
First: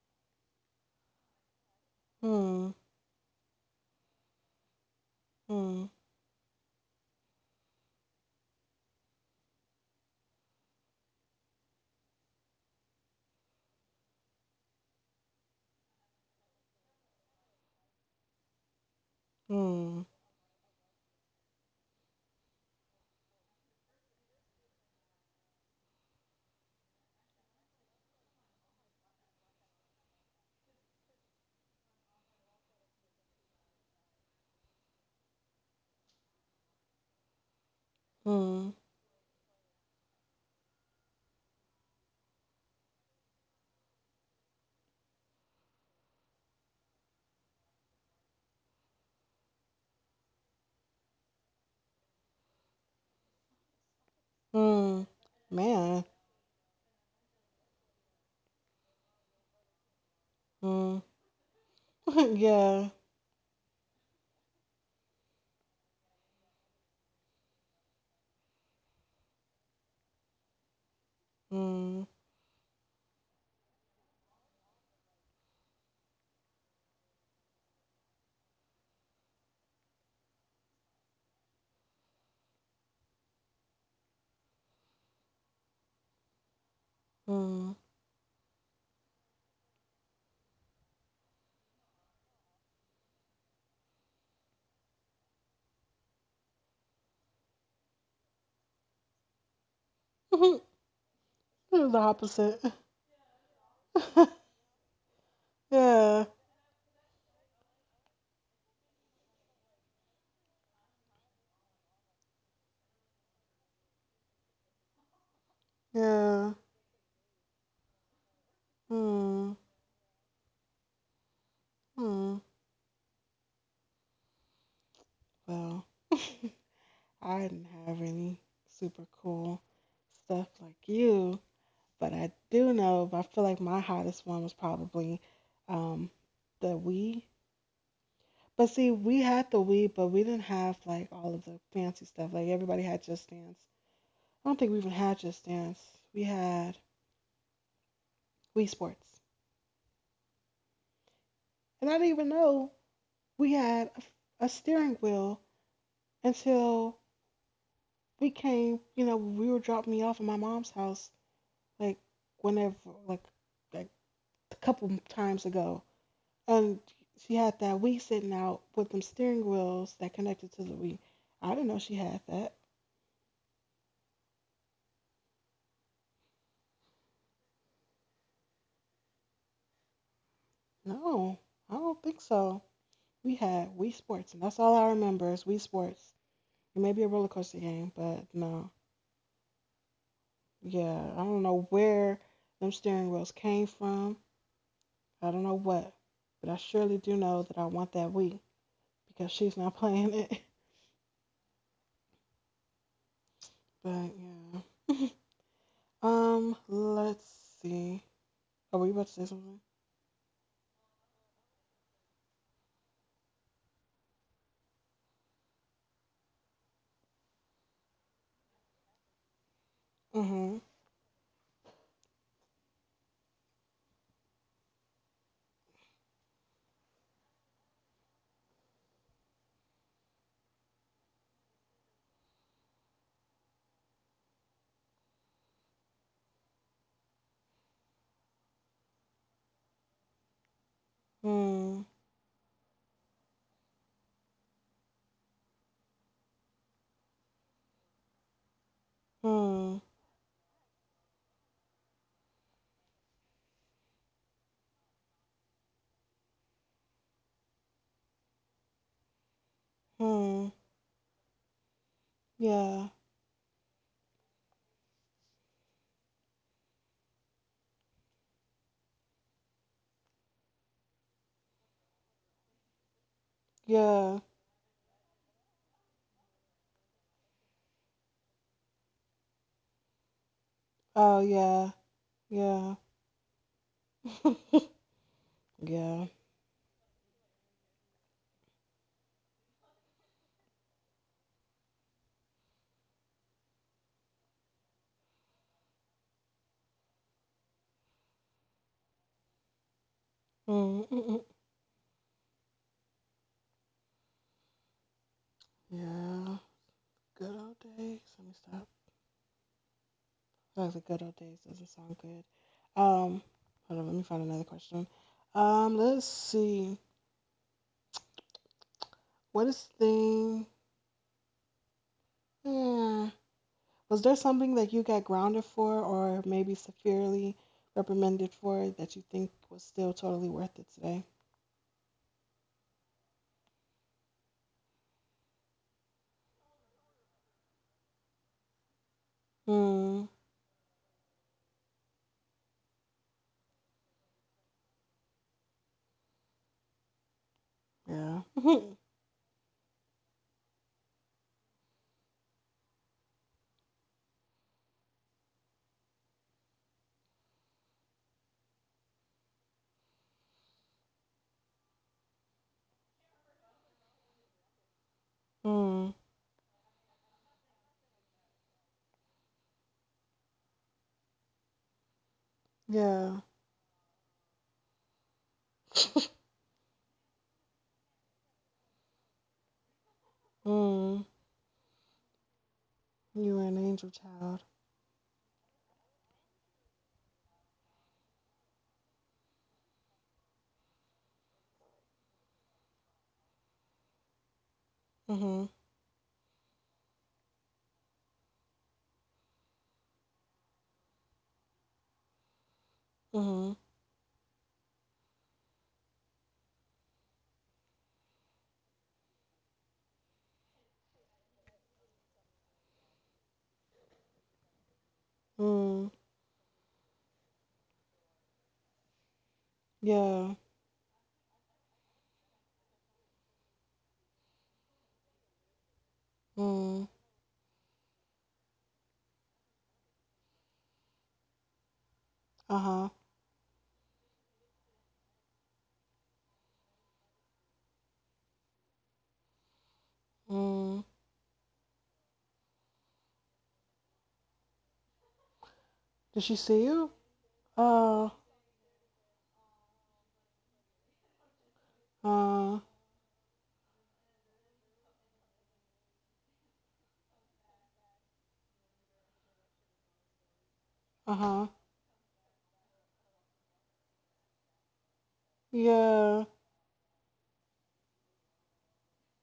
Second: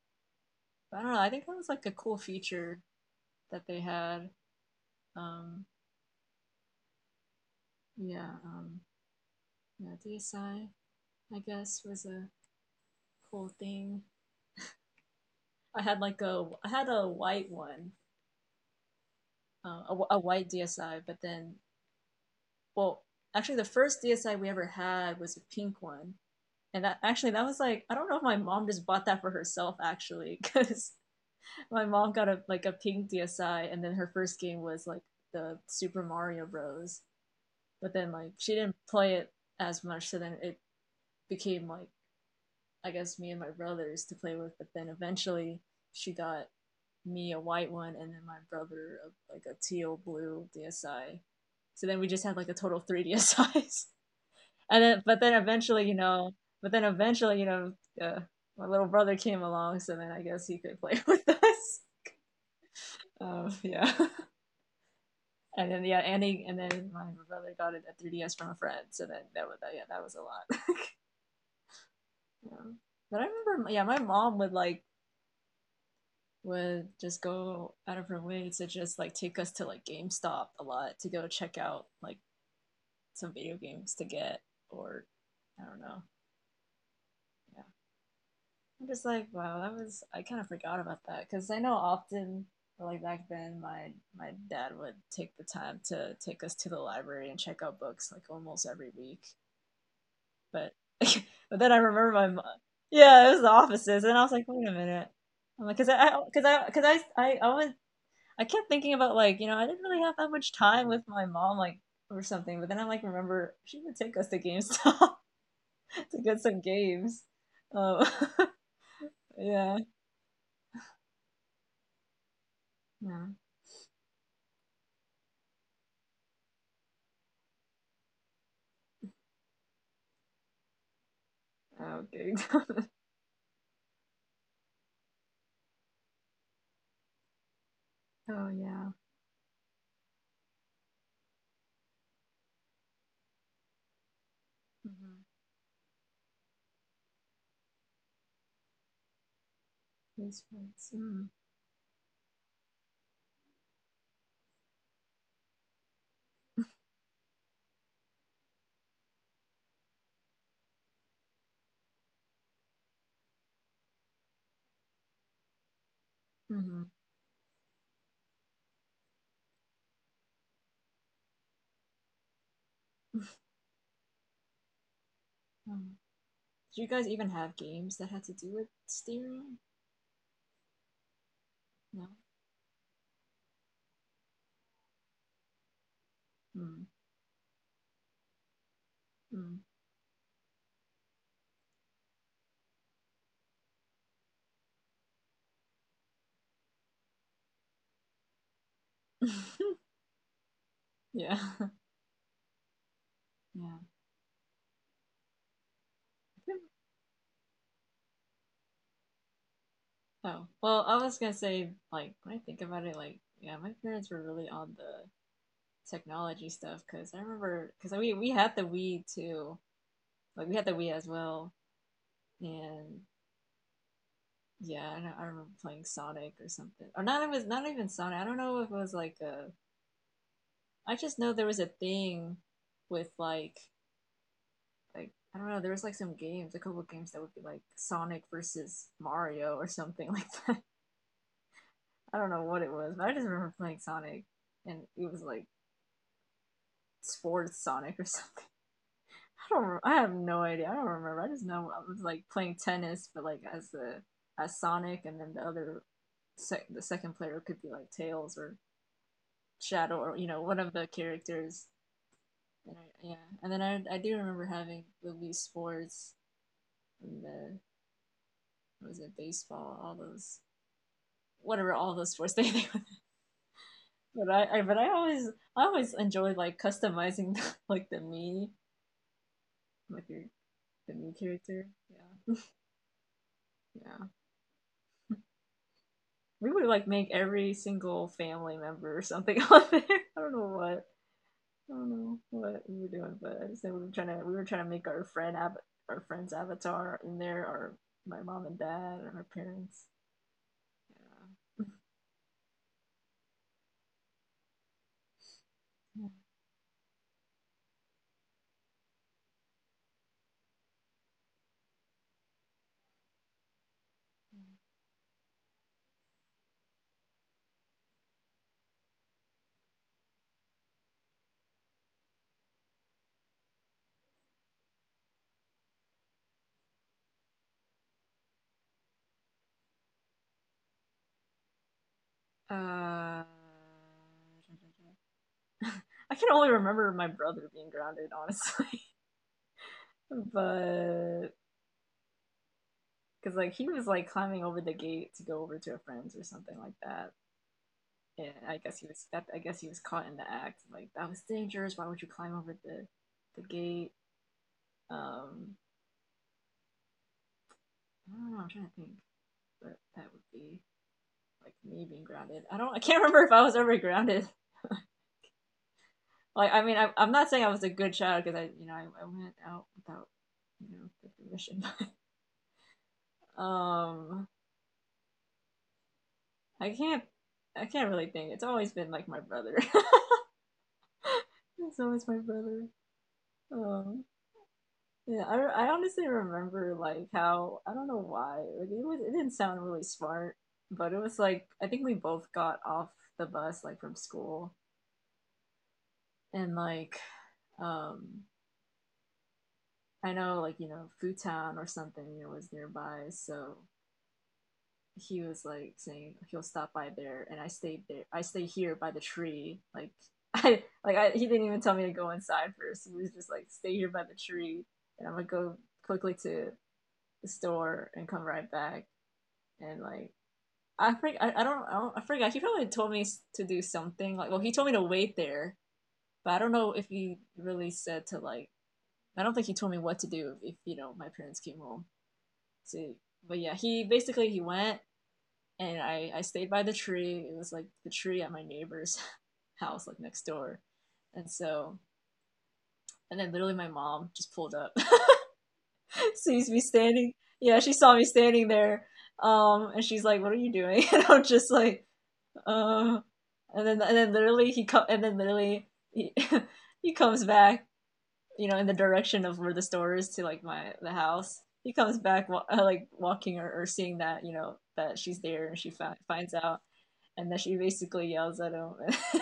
[SPEAKER 1] But I don't know. I think that was like a cool
[SPEAKER 2] Hmm.
[SPEAKER 1] feature that they had. Um,
[SPEAKER 2] Hmm.
[SPEAKER 1] Yeah, um, yeah, DSi, I guess, was a cool thing. I had like a, I had a white one, a,
[SPEAKER 2] Hmm.
[SPEAKER 1] a white DSi, but then, well, actually, the first DSi we ever had was a pink one, and that, actually, that was like, I don't know if my mom just bought that for herself actually, because my mom got a, like a pink DSi, and then her first game was like the Super Mario Bros. But then like she
[SPEAKER 2] Hmm.
[SPEAKER 1] didn't play it as much, so then it became like, I guess, me and my brothers to play with, but then eventually she got me a white one and then my brother a, like a teal blue DSi. So then we just had like a total of three DSIs. And
[SPEAKER 2] Hmm.
[SPEAKER 1] then, but then eventually, you
[SPEAKER 2] Man.
[SPEAKER 1] know, but then eventually, you know, uh, my little brother came along, so then I guess he could play
[SPEAKER 2] Hmm.
[SPEAKER 1] with us.
[SPEAKER 2] Yeah.
[SPEAKER 1] Yeah. And then yeah, and then my brother got it at 3DS from a friend. So then that was, yeah, that was a lot.
[SPEAKER 2] Hmm.
[SPEAKER 1] Yeah. But I remember, yeah, my mom would like would just go out of her way to just like take us to like GameStop a lot to go check out like some video games to get, or I don't know. Yeah.
[SPEAKER 2] Hmm.
[SPEAKER 1] I'm just like, wow, that was, I kind of forgot about that cuz I know often like back then my dad would take the time to take us to the library and check out books like almost every week. But but then I
[SPEAKER 2] The
[SPEAKER 1] remember my mom.
[SPEAKER 2] opposite.
[SPEAKER 1] Yeah, it was the offices and I was like, wait a minute. I'm like, cause I-
[SPEAKER 2] Yeah.
[SPEAKER 1] cause I, cause I went I kept thinking about like, you know, I didn't really have that much time with my mom, like, or something. But then I, like, remember she would take us to GameStop to get
[SPEAKER 2] Yeah.
[SPEAKER 1] some games. Oh,
[SPEAKER 2] Hmm.
[SPEAKER 1] yeah.
[SPEAKER 2] Hmm.
[SPEAKER 1] Yeah.
[SPEAKER 2] Well, I didn't have any super cool stuff like you, but I
[SPEAKER 1] Okay.
[SPEAKER 2] do know, I feel like my hottest one was probably um, the Wii.
[SPEAKER 1] Oh
[SPEAKER 2] But see,
[SPEAKER 1] yeah.
[SPEAKER 2] we had the Wii, but we didn't have like all of the fancy stuff. Like everybody had Just Dance. I don't think we even had
[SPEAKER 1] Mm-hmm.
[SPEAKER 2] Just Dance. We had Wii Sports,
[SPEAKER 1] These ones. Mm.
[SPEAKER 2] and I didn't even know we had a steering wheel until we came. You know, we were dropping me off at my mom's house, like whenever, like like a couple times ago, and
[SPEAKER 1] Mm-hmm.
[SPEAKER 2] she had that Wii sitting out with them steering wheels that connected to the Wii. I didn't know she had that.
[SPEAKER 1] Mm. Did you guys even have games that had to do with steering?
[SPEAKER 2] No, I don't
[SPEAKER 1] No.
[SPEAKER 2] think so. We had Wii Sports, and that's all I remember is Wii Sports. It
[SPEAKER 1] Mm.
[SPEAKER 2] may be a roller coaster game, but no.
[SPEAKER 1] Mm.
[SPEAKER 2] Yeah, I don't know where them steering wheels came from. I don't know what, but I surely do know that I want that Wii because she's not playing it.
[SPEAKER 1] Yeah. Yeah.
[SPEAKER 2] But yeah. Let's see. Oh, were you about to say something?
[SPEAKER 1] Oh, well, I was gonna say, like, when I think about it, like, yeah, my parents were really on the technology stuff because I remember because we had the Wii too, like we
[SPEAKER 2] Mm-hmm.
[SPEAKER 1] had the Wii as well, and yeah, I, know, I remember playing Sonic or something, or not, it was not even Sonic. I don't know if it was like a. I just know there was a thing with like, I don't know. There was like some games, a couple games that would be like Sonic versus Mario or something like that.
[SPEAKER 2] Hmm.
[SPEAKER 1] I don't know what it was, but I just remember playing Sonic, and it was like sports Sonic or something. I
[SPEAKER 2] Hmm.
[SPEAKER 1] don't. I have no idea. I don't remember. I just know I was like playing tennis, but like as the, as Sonic, and then the other sec the second player could be like Tails or Shadow or, you know,
[SPEAKER 2] Hmm.
[SPEAKER 1] one of the characters. And I,
[SPEAKER 2] Yeah.
[SPEAKER 1] yeah, and then I do remember having the Wii Sports and the, what was it, baseball, all those, whatever, all those sports they
[SPEAKER 2] Yeah.
[SPEAKER 1] but I but I always, I always enjoyed like customizing like the me, like your, the me
[SPEAKER 2] Oh
[SPEAKER 1] character.
[SPEAKER 2] yeah.
[SPEAKER 1] Yeah,
[SPEAKER 2] Yeah.
[SPEAKER 1] yeah.
[SPEAKER 2] yeah.
[SPEAKER 1] We would like make every single family member or something on there. I don't know what. I don't know what we were doing, but I just know we were trying to, we were trying to make our friend our friend's avatar in there, or my mom and dad, or our parents.
[SPEAKER 2] Hmm. mm, mm, mm.
[SPEAKER 1] Yeah.
[SPEAKER 2] Yeah. Good old days. Let me stop. No, the good old days doesn't sound good. Um, Hold on. Let me find another question. Let's see. What is thing? Hmm. Was there something that you got grounded for, or maybe severely reprimanded for, that you think was still totally worth it today?
[SPEAKER 1] Uh, I can only remember my brother being grounded, honestly,
[SPEAKER 2] Hmm.
[SPEAKER 1] but because like he was like climbing over the gate to go over to a friend's or something like that.
[SPEAKER 2] Yeah.
[SPEAKER 1] Yeah, I guess he was, that I guess he was caught in the act. Like that was dangerous. Why would you climb over the gate? Um, I don't know. I'm trying to think, but that would be like me being grounded. I don't. I can't remember if I was ever grounded.
[SPEAKER 2] Hmm.
[SPEAKER 1] Like, I mean, I'm not saying I was a good child because I, you know, I went out without, you know, the permission.
[SPEAKER 2] Yeah.
[SPEAKER 1] um, I can't. I can't really think. It's always been like my brother.
[SPEAKER 2] Hmm.
[SPEAKER 1] It's always my brother.
[SPEAKER 2] You were an angel
[SPEAKER 1] Um,
[SPEAKER 2] child.
[SPEAKER 1] Yeah, I honestly remember like how, I don't know why, like it was, it didn't sound really smart, but it was like I think we both got off the bus like from school,
[SPEAKER 2] Mm-hmm.
[SPEAKER 1] and like um I know, like, you know, Futown or something, you know, was nearby,
[SPEAKER 2] Mm-hmm.
[SPEAKER 1] so he was like saying he'll stop by there, and I stayed there. I stay here by the tree, like I like, he didn't even tell me to go inside first. He was just like stay here by the tree, and I'm gonna go
[SPEAKER 2] Mm.
[SPEAKER 1] quickly to the store and come right back, and like
[SPEAKER 2] Yeah.
[SPEAKER 1] I forget, I don't I don't I forgot. He probably told me to do something, like, well, he told me to wait there, but I don't know
[SPEAKER 2] Mm.
[SPEAKER 1] if he really said to like, I don't think he told me what to do if, you know, my parents came home.
[SPEAKER 2] Uh-huh.
[SPEAKER 1] So but yeah, he basically he went, and I stayed by the tree. It was like the tree at my neighbor's house like next door,
[SPEAKER 2] Mm.
[SPEAKER 1] and so and then literally my mom just pulled up,
[SPEAKER 2] Did she
[SPEAKER 1] sees me
[SPEAKER 2] see you?
[SPEAKER 1] standing. Yeah, she saw me
[SPEAKER 2] Uh
[SPEAKER 1] standing there, and she's like, "What are you doing?" And I'm just like
[SPEAKER 2] uh,
[SPEAKER 1] Uh, and then literally he come and then literally he he comes back, you know, in the direction of where the store is to like my, the house.
[SPEAKER 2] uh-huh.
[SPEAKER 1] He comes back like walking or seeing that, you know, that she's there, and she
[SPEAKER 2] Yeah.
[SPEAKER 1] finds out, and then she basically yells at him, like,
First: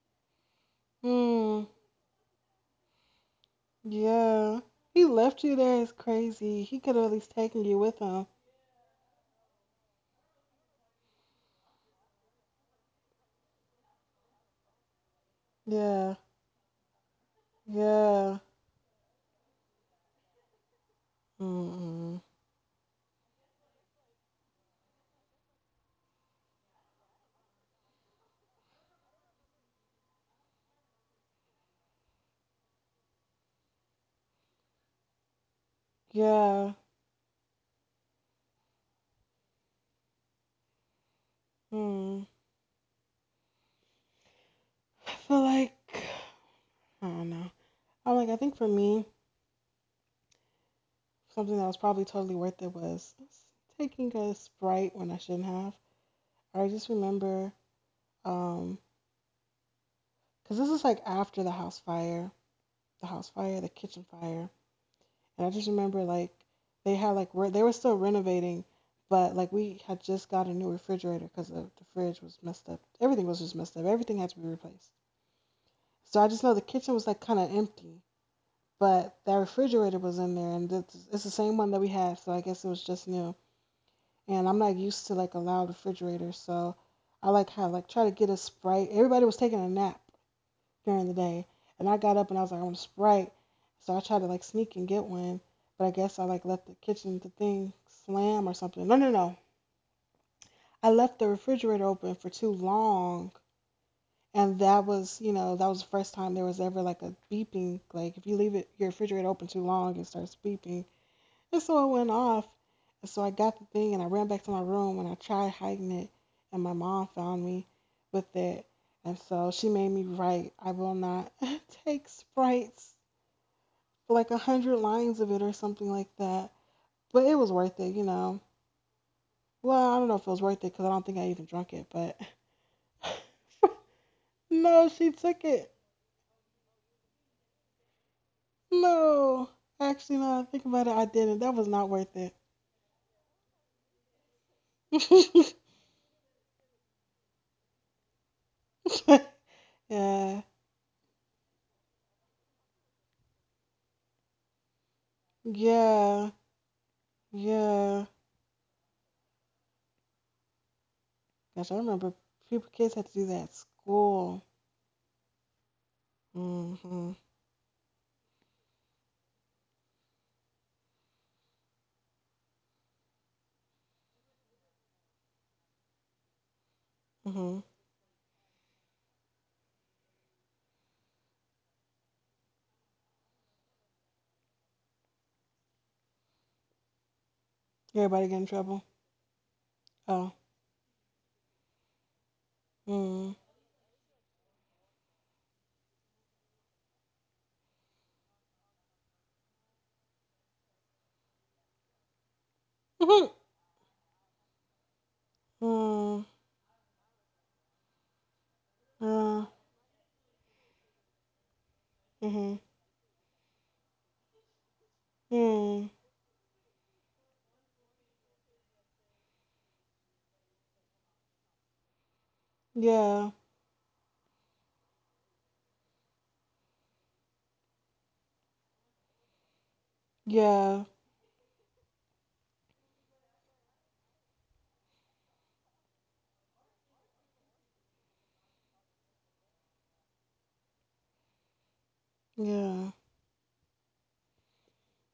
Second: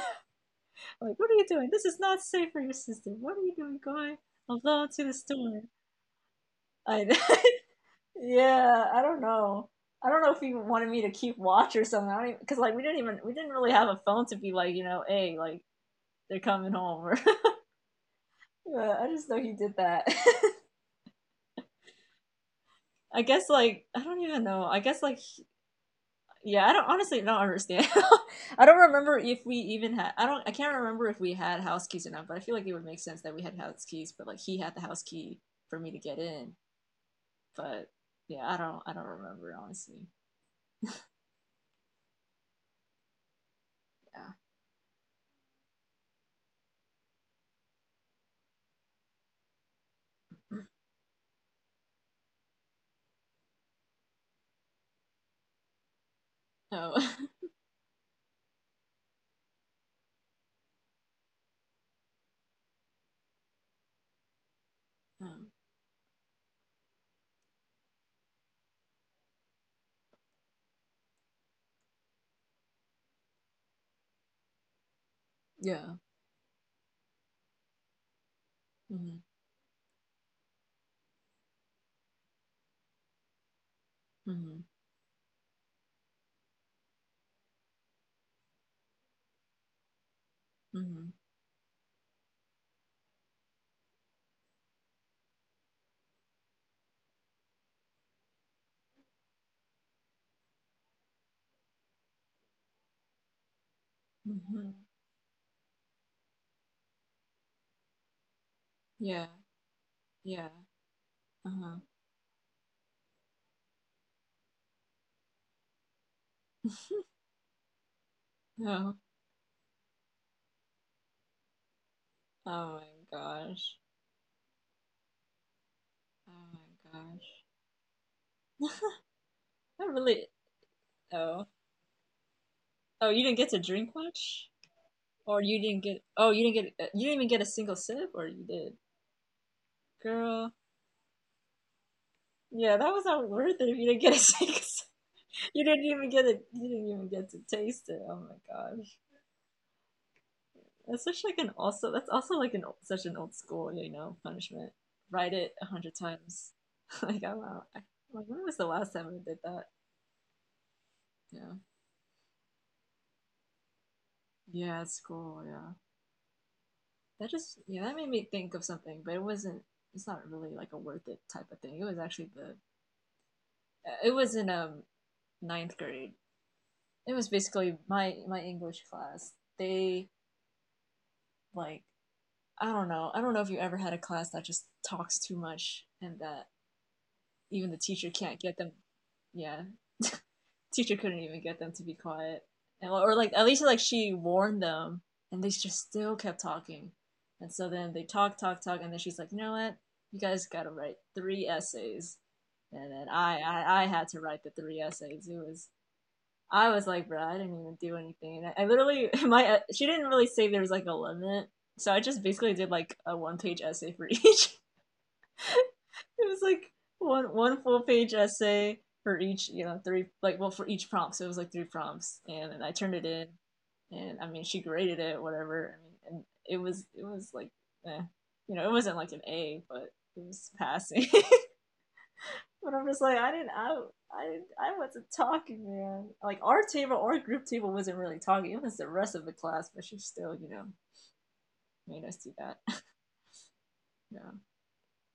[SPEAKER 1] "What are you
[SPEAKER 2] Hmm.
[SPEAKER 1] doing? This is not safe for your sister. What are you doing going
[SPEAKER 2] Yeah.
[SPEAKER 1] alone to
[SPEAKER 2] He
[SPEAKER 1] the
[SPEAKER 2] left you
[SPEAKER 1] store?"
[SPEAKER 2] there is crazy. He could have at least
[SPEAKER 1] I
[SPEAKER 2] taken you with him.
[SPEAKER 1] Yeah, I don't know. I don't know if he wanted me to keep watch or something. I don't, because like we didn't even, we didn't really have a phone to be like, you know, hey, like
[SPEAKER 2] Yeah.
[SPEAKER 1] they're coming home. Or
[SPEAKER 2] Yeah.
[SPEAKER 1] yeah, I just know he did that.
[SPEAKER 2] Mm-mm.
[SPEAKER 1] I guess like, I don't even know. I guess like, yeah, I don't, honestly, don't understand. I don't remember if we even had. I don't. I can't remember if we had house keys or not. But I feel like it would make sense that we had house keys. But like he had the house key for me to get in.
[SPEAKER 2] Yeah.
[SPEAKER 1] But yeah, I don't. I don't remember honestly.
[SPEAKER 2] Hmm. I feel like I don't know. I'm like I think for me, something that was probably totally worth it was taking a Sprite when I shouldn't have. I just
[SPEAKER 1] Yeah. So
[SPEAKER 2] remember um because this is like after the house fire, the house fire, the kitchen fire. And I
[SPEAKER 1] um,
[SPEAKER 2] just remember like they had like they were still renovating, but like we had just got a new refrigerator because the fridge was messed up. Everything was just messed up. Everything had to be replaced.
[SPEAKER 1] yeah.
[SPEAKER 2] So I just know the kitchen was like kind of empty, but
[SPEAKER 1] Mhm.
[SPEAKER 2] that refrigerator was in there, and it's the same one that we had. So I guess it was just new. And I'm
[SPEAKER 1] Mhm.
[SPEAKER 2] not used to like a loud refrigerator, so I like had like try to get a sprite. Everybody was taking a nap, during
[SPEAKER 1] Mhm.
[SPEAKER 2] the day. And I got up and I was like, I want a Sprite. So I tried to like sneak and get one, but I guess I like left the kitchen the thing slam or something. No, no, no. I left the refrigerator open for too long, and
[SPEAKER 1] Mhm.
[SPEAKER 2] that was, that was the first time there was ever like a beeping. Like if you leave it your
[SPEAKER 1] Yeah.
[SPEAKER 2] refrigerator open too long, it starts
[SPEAKER 1] Yeah.
[SPEAKER 2] beeping. And
[SPEAKER 1] Uh-huh.
[SPEAKER 2] so it went off. And so I got the thing and I ran back to my room and I tried hiding it, and my mom found me with it.
[SPEAKER 1] Oh.
[SPEAKER 2] And so she made me write, I will not take
[SPEAKER 1] Oh my
[SPEAKER 2] sprites
[SPEAKER 1] gosh.
[SPEAKER 2] like 100 lines of it or something like
[SPEAKER 1] Oh
[SPEAKER 2] that.
[SPEAKER 1] my
[SPEAKER 2] But it
[SPEAKER 1] gosh.
[SPEAKER 2] was worth it.
[SPEAKER 1] I
[SPEAKER 2] Well, I don't know if
[SPEAKER 1] really.
[SPEAKER 2] it was worth it because I don't think I
[SPEAKER 1] Oh.
[SPEAKER 2] even drank it. But
[SPEAKER 1] Oh, you didn't get to drink much,
[SPEAKER 2] no, she
[SPEAKER 1] or
[SPEAKER 2] took
[SPEAKER 1] you
[SPEAKER 2] it.
[SPEAKER 1] didn't get. Oh, you didn't get. You didn't even get a single sip, or you did,
[SPEAKER 2] No, actually, no. I
[SPEAKER 1] girl.
[SPEAKER 2] think about it, I didn't. That was not worth it.
[SPEAKER 1] Yeah, that was not worth it if you didn't get a single sip. You didn't even get it. You didn't even get to taste it. Oh my god.
[SPEAKER 2] yeah,
[SPEAKER 1] That's such like an also that's also like an such an old school, you know, punishment. Write it a hundred
[SPEAKER 2] yeah,
[SPEAKER 1] times. Like I'm out.
[SPEAKER 2] yeah.
[SPEAKER 1] Like when was the last time I did that? Yeah.
[SPEAKER 2] Gosh, I remember people kids had to do that at school.
[SPEAKER 1] Yeah, at school, yeah.
[SPEAKER 2] Mm-hmm.
[SPEAKER 1] That just yeah, that made me think of something, but it wasn't it's not really like a worth it type of thing. It was actually the it was in ninth grade. It was
[SPEAKER 2] Mm-hmm.
[SPEAKER 1] basically my English class. They like I don't know. I don't know if you ever had a class that just talks too much and that even the teacher
[SPEAKER 2] Everybody get
[SPEAKER 1] can't
[SPEAKER 2] in
[SPEAKER 1] get them
[SPEAKER 2] trouble.
[SPEAKER 1] yeah
[SPEAKER 2] Oh.
[SPEAKER 1] teacher couldn't even get them to be quiet, and, or like
[SPEAKER 2] Mm.
[SPEAKER 1] at least like she warned them, and they just still kept talking, and so then they talk, talk, talk, and then she's like, you know what, you guys got to write three essays, and then
[SPEAKER 2] Mm-hmm.
[SPEAKER 1] I had to write the three essays. It was
[SPEAKER 2] Mm.
[SPEAKER 1] I was like, bro, I didn't even do anything. And I literally my
[SPEAKER 2] Uh,
[SPEAKER 1] she didn't really say there was like a limit, so I just basically
[SPEAKER 2] mm-hmm.
[SPEAKER 1] did like a one page essay for each.
[SPEAKER 2] Mm.
[SPEAKER 1] It was like one full page essay for each, you know, three like well for each prompt. So it was like three prompts, and I turned it in,
[SPEAKER 2] Yeah.
[SPEAKER 1] and I mean she graded it, whatever. I mean, and it was like, eh, you know, it wasn't like an A, but it was
[SPEAKER 2] Yeah.
[SPEAKER 1] passing. But I'm just like I I wasn't talking, man. Like our table, our group table wasn't really talking. It was the rest of the class, but she still, you know, made us do that.
[SPEAKER 2] Yeah,
[SPEAKER 1] Yeah.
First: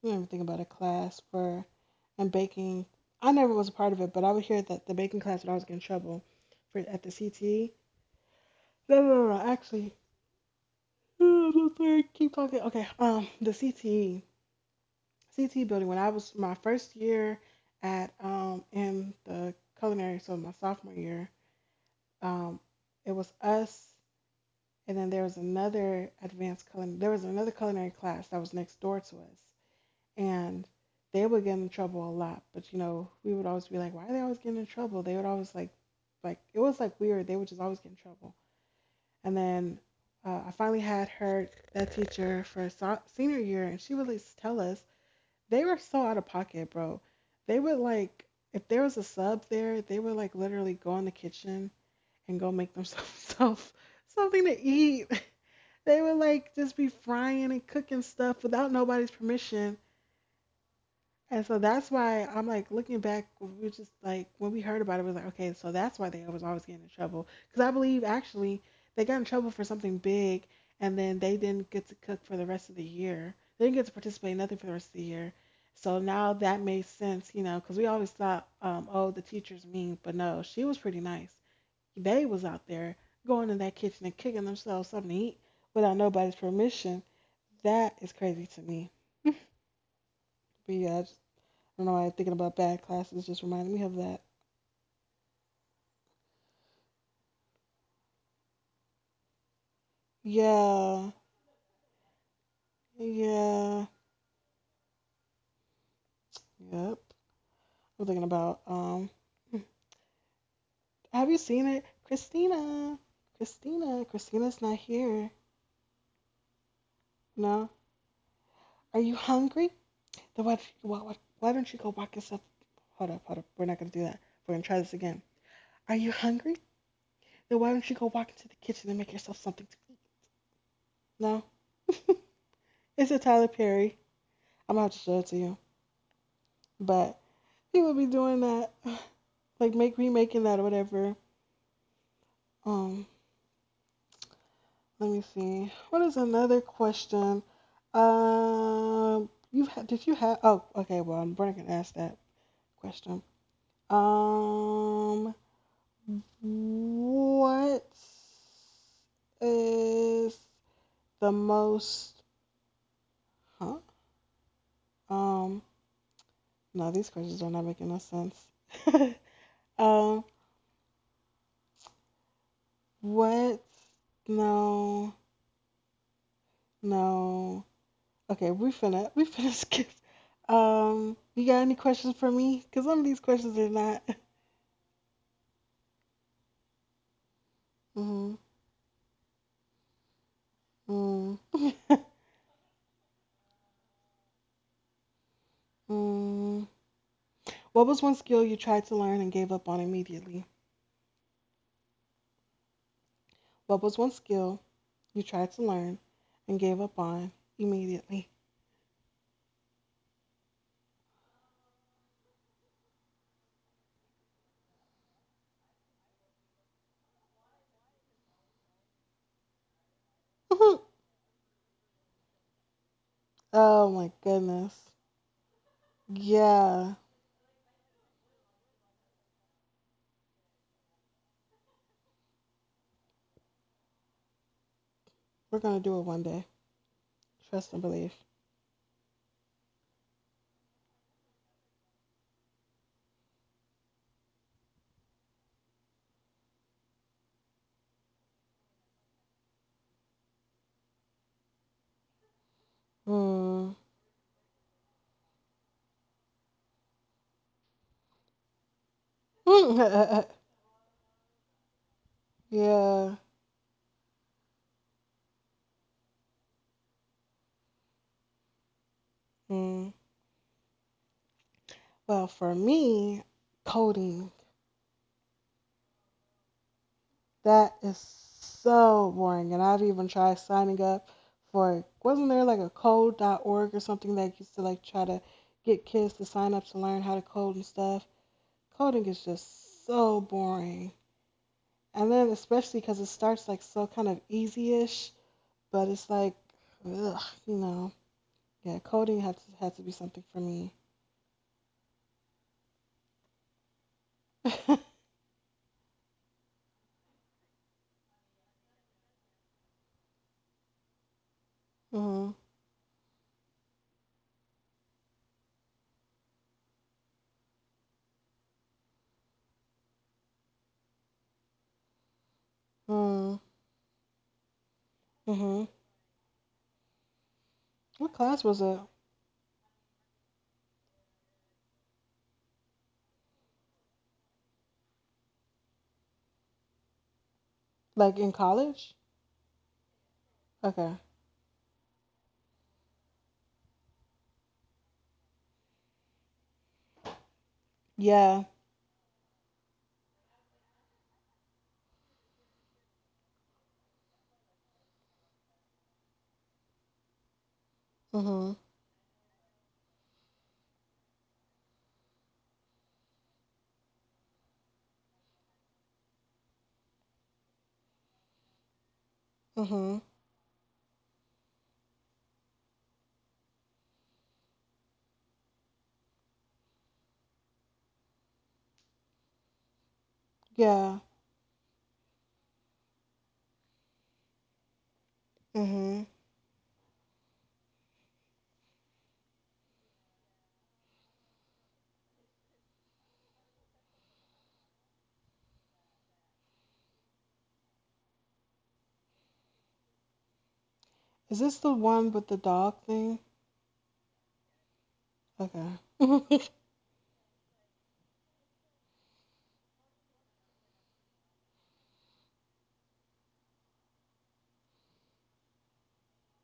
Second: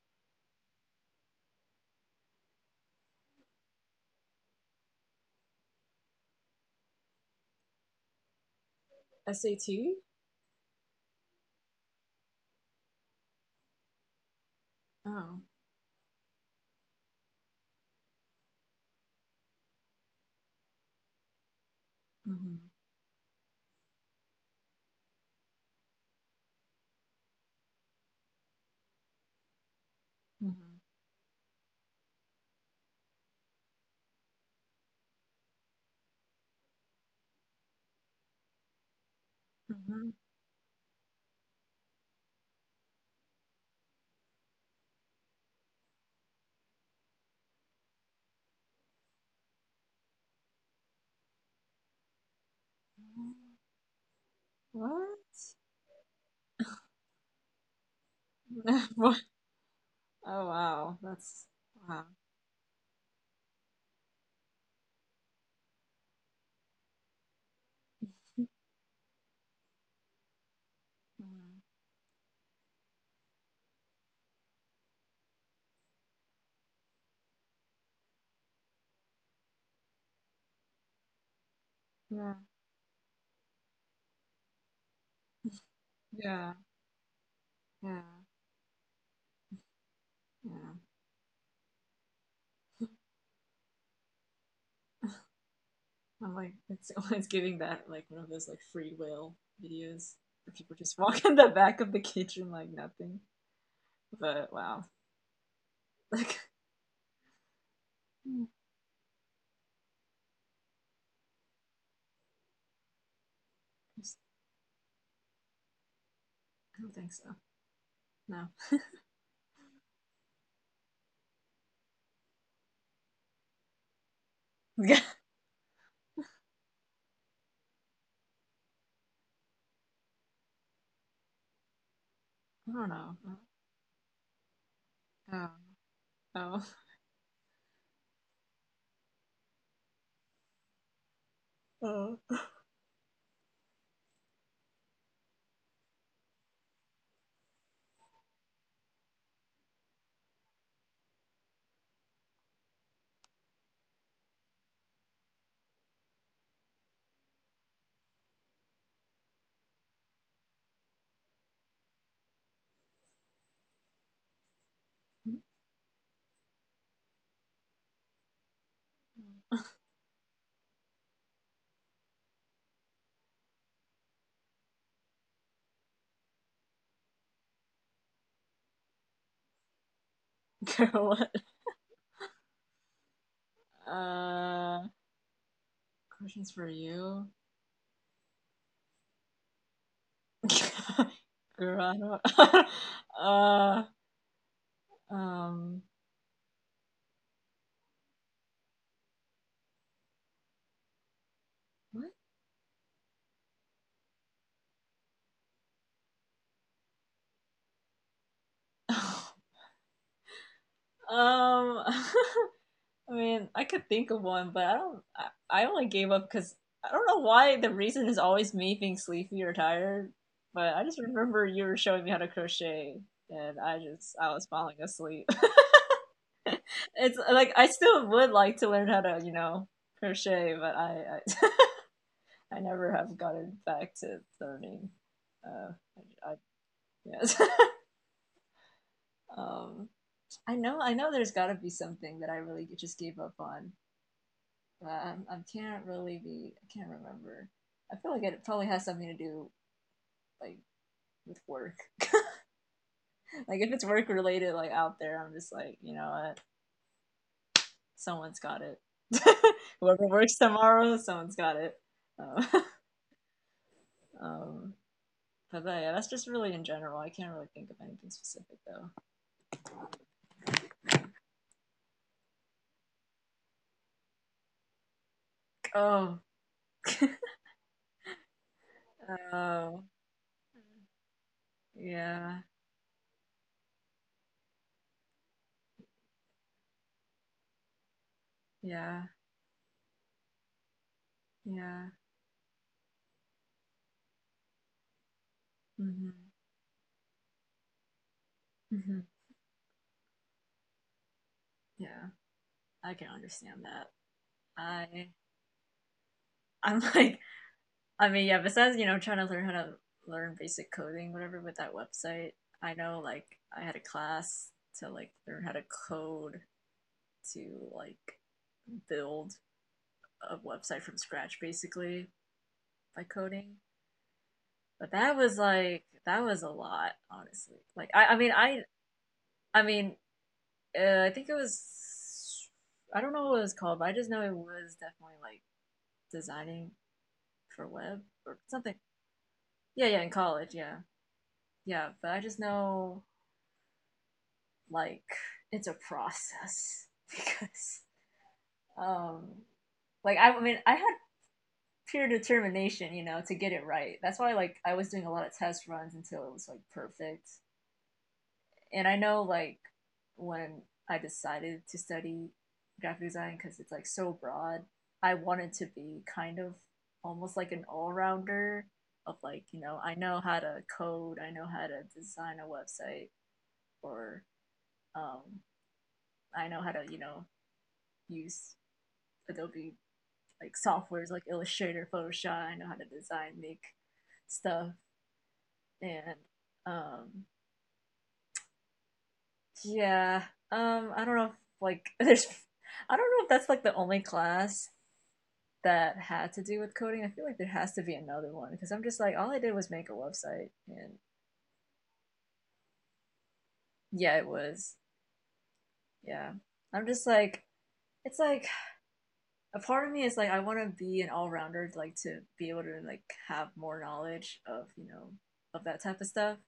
[SPEAKER 2] I never think about a class for and baking. I never was a part of it, but I would hear that the baking class when I was getting in trouble for at the CTE. No, no, no, no actually,
[SPEAKER 1] SAT.
[SPEAKER 2] I'm sorry, keep talking. Okay, the CTE,
[SPEAKER 1] Oh.
[SPEAKER 2] CTE building. When I was my first year at in the culinary, so my sophomore year,
[SPEAKER 1] Mm-hmm.
[SPEAKER 2] um, it was us, and then there was another advanced culinary. There was another culinary class that was next door to us and
[SPEAKER 1] Mm-hmm.
[SPEAKER 2] they would get in trouble a lot. But you know, we would always be like, why are they always getting in trouble? They would always like it was like weird. They would just always get in trouble. And then
[SPEAKER 1] Mm-hmm.
[SPEAKER 2] I finally had her that teacher for senior year, and she would just tell us they were so out of pocket, bro. They would like if there was a sub there, they would like literally go in the kitchen and go make themselves something to eat.
[SPEAKER 1] What?
[SPEAKER 2] They would like just be frying and cooking stuff without nobody's
[SPEAKER 1] What?
[SPEAKER 2] permission.
[SPEAKER 1] Oh wow,
[SPEAKER 2] And
[SPEAKER 1] that's
[SPEAKER 2] so that's
[SPEAKER 1] wow.
[SPEAKER 2] why I'm like looking back, we just like when we heard about it, we was like, okay, so that's why they was always getting in trouble. Because I believe
[SPEAKER 1] Mm.
[SPEAKER 2] actually they got in trouble for something big, and then they didn't get to cook for the rest of the year. They didn't get to participate in nothing for the rest of the year. So now that made sense, you know, because we always thought, oh, the teacher's mean, but no, she was pretty nice. They
[SPEAKER 1] Yeah,
[SPEAKER 2] was out there going in that kitchen and kicking themselves something to eat without nobody's
[SPEAKER 1] yeah,
[SPEAKER 2] permission. That
[SPEAKER 1] yeah,
[SPEAKER 2] is crazy to me.
[SPEAKER 1] yeah.
[SPEAKER 2] But yeah, don't know why thinking about bad classes just reminded me of that.
[SPEAKER 1] I'm like, it's it's giving that like one of those like free will videos where people just
[SPEAKER 2] Yeah,
[SPEAKER 1] walk in the back of the kitchen like nothing.
[SPEAKER 2] yeah,
[SPEAKER 1] But wow, like,
[SPEAKER 2] yep. I'm thinking
[SPEAKER 1] mm,
[SPEAKER 2] about Have you seen it, Christina? Christina,
[SPEAKER 1] just-
[SPEAKER 2] Christina's not here.
[SPEAKER 1] I don't think so.
[SPEAKER 2] No,
[SPEAKER 1] No,
[SPEAKER 2] are you hungry? Then why don't you go walk yourself? Hold up, hold up. We're not gonna do that. We're gonna try this again. Are you hungry? Then why don't you go walk into the kitchen and make yourself something to eat? No,
[SPEAKER 1] I don't
[SPEAKER 2] it's
[SPEAKER 1] know.
[SPEAKER 2] a Tyler Perry. I'm gonna have to show it to
[SPEAKER 1] Oh,
[SPEAKER 2] you,
[SPEAKER 1] oh,
[SPEAKER 2] but he would be doing that. like make remaking that or whatever.
[SPEAKER 1] oh.
[SPEAKER 2] Um, let me see. What is another question? Um, uh, you had did you have? Oh, okay. Well, I'm gonna ask that question. Um, what is the most? Huh? Um, no, these questions are not making no sense. um, what? No, no. Okay, we finna skip.
[SPEAKER 1] Girl, what?
[SPEAKER 2] You got any questions for me? Cause some of these questions are not.
[SPEAKER 1] Uh, Questions for you.
[SPEAKER 2] Mm, mm,
[SPEAKER 1] Girl, I don't. uh, um,
[SPEAKER 2] mm. What was one skill you tried to learn and gave up on immediately?
[SPEAKER 1] what?
[SPEAKER 2] What was one skill you tried to learn and gave up on immediately?
[SPEAKER 1] um, I mean, I could think of one, but I don't. I only gave up because I don't know why. The reason is always me being sleepy or tired. But I
[SPEAKER 2] oh
[SPEAKER 1] just remember you were showing me how to crochet, and I
[SPEAKER 2] my
[SPEAKER 1] just I was falling
[SPEAKER 2] goodness.
[SPEAKER 1] asleep.
[SPEAKER 2] Yeah,
[SPEAKER 1] It's like I still would like to learn how to, you know, crochet, but I never have gotten back to learning.
[SPEAKER 2] we're
[SPEAKER 1] Uh,
[SPEAKER 2] gonna do it one
[SPEAKER 1] I
[SPEAKER 2] day.
[SPEAKER 1] Yes.
[SPEAKER 2] Trust and believe.
[SPEAKER 1] Um, I know, I know. There's got to be something that I really just gave up on. I can't really be. I can't remember. I feel like it probably has something to do like with work. Like if
[SPEAKER 2] Mm.
[SPEAKER 1] it's work related, like out there, I'm just like, you know what? Someone's got it. Whoever works tomorrow, someone's got it. Um,
[SPEAKER 2] yeah.
[SPEAKER 1] um, but yeah, that's just really in general. I can't really think of anything specific
[SPEAKER 2] Mm. Well, for me, coding.
[SPEAKER 1] though. Oh,
[SPEAKER 2] That is so boring. And
[SPEAKER 1] oh,
[SPEAKER 2] I've even tried signing up for, wasn't
[SPEAKER 1] yeah,
[SPEAKER 2] there like a code.org or something that used to like try to get kids to sign up to learn how to code and stuff?
[SPEAKER 1] yeah,
[SPEAKER 2] Coding is just so boring.
[SPEAKER 1] yeah.
[SPEAKER 2] And then especially because it starts like so kind of easy-ish, but it's
[SPEAKER 1] hmm
[SPEAKER 2] like, ugh, you know, yeah,
[SPEAKER 1] hmm
[SPEAKER 2] coding had to be something for me.
[SPEAKER 1] Yeah. I can understand that. I I'm like I mean yeah, besides, you know, trying to learn how to learn basic coding, whatever with that
[SPEAKER 2] Mm-hmm.
[SPEAKER 1] website, I know like I had a class to like learn how to code to like build a website from scratch basically by coding. But that was
[SPEAKER 2] Mm-hmm.
[SPEAKER 1] like that was a lot, honestly. Like
[SPEAKER 2] What
[SPEAKER 1] I mean
[SPEAKER 2] class was it?
[SPEAKER 1] I mean I think it was I don't know what it was called, but I just know it was definitely like designing for web
[SPEAKER 2] Like in
[SPEAKER 1] or something.
[SPEAKER 2] college?
[SPEAKER 1] Yeah, yeah, in college, yeah.
[SPEAKER 2] Okay.
[SPEAKER 1] Yeah, but I just know like it's a process because
[SPEAKER 2] Yeah.
[SPEAKER 1] um like I had pure determination, you know, to get it right. That's why like I was doing a lot of test runs until it was like perfect.
[SPEAKER 2] Mm-hmm.
[SPEAKER 1] And I know like when I decided to study graphic design because it's like so broad, I wanted to be kind of almost like an all-rounder of like, you know, I
[SPEAKER 2] Mm-hmm.
[SPEAKER 1] know how to code, I know how to design a website or um, I know how to you know use Adobe like
[SPEAKER 2] Yeah.
[SPEAKER 1] softwares like Illustrator, Photoshop. I know how to design, make stuff,
[SPEAKER 2] Mhm.
[SPEAKER 1] and um, yeah. I don't know if like there's, I don't know if that's like the only class that had to do with coding. I feel like there has to be another one because I'm just like all I did was make a website, and
[SPEAKER 2] Is this the one with the dog thing?
[SPEAKER 1] yeah, it was
[SPEAKER 2] Okay.
[SPEAKER 1] yeah. I'm just like it's like a part of me is like I want to be an all-rounder, like to be able to like have more knowledge of, you know, of that type of stuff.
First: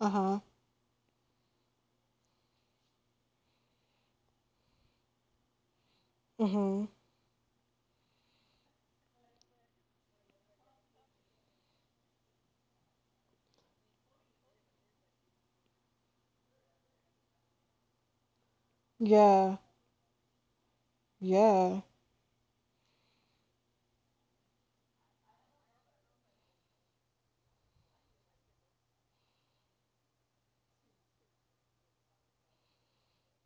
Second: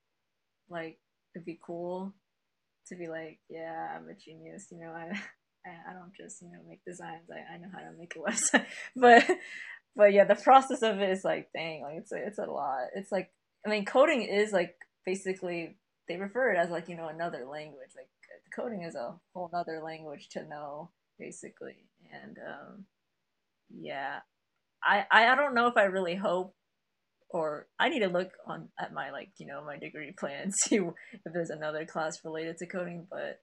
[SPEAKER 2] Uh huh.
[SPEAKER 1] Like it'd be cool to be like, yeah, I'm a genius, you know, I I don't just, you know, make
[SPEAKER 2] Mhm.
[SPEAKER 1] designs. I know how to make a website. But but yeah, the process of it is like, dang, like it's a lot. It's like I mean, coding is like basically they refer it as like, you know, another language. Like coding is a whole
[SPEAKER 2] Yeah.
[SPEAKER 1] other language to know basically.
[SPEAKER 2] Yeah.
[SPEAKER 1] And yeah, I don't know if I really hope or I need to look on at my like you know my degree plan see if there's another class related to coding. But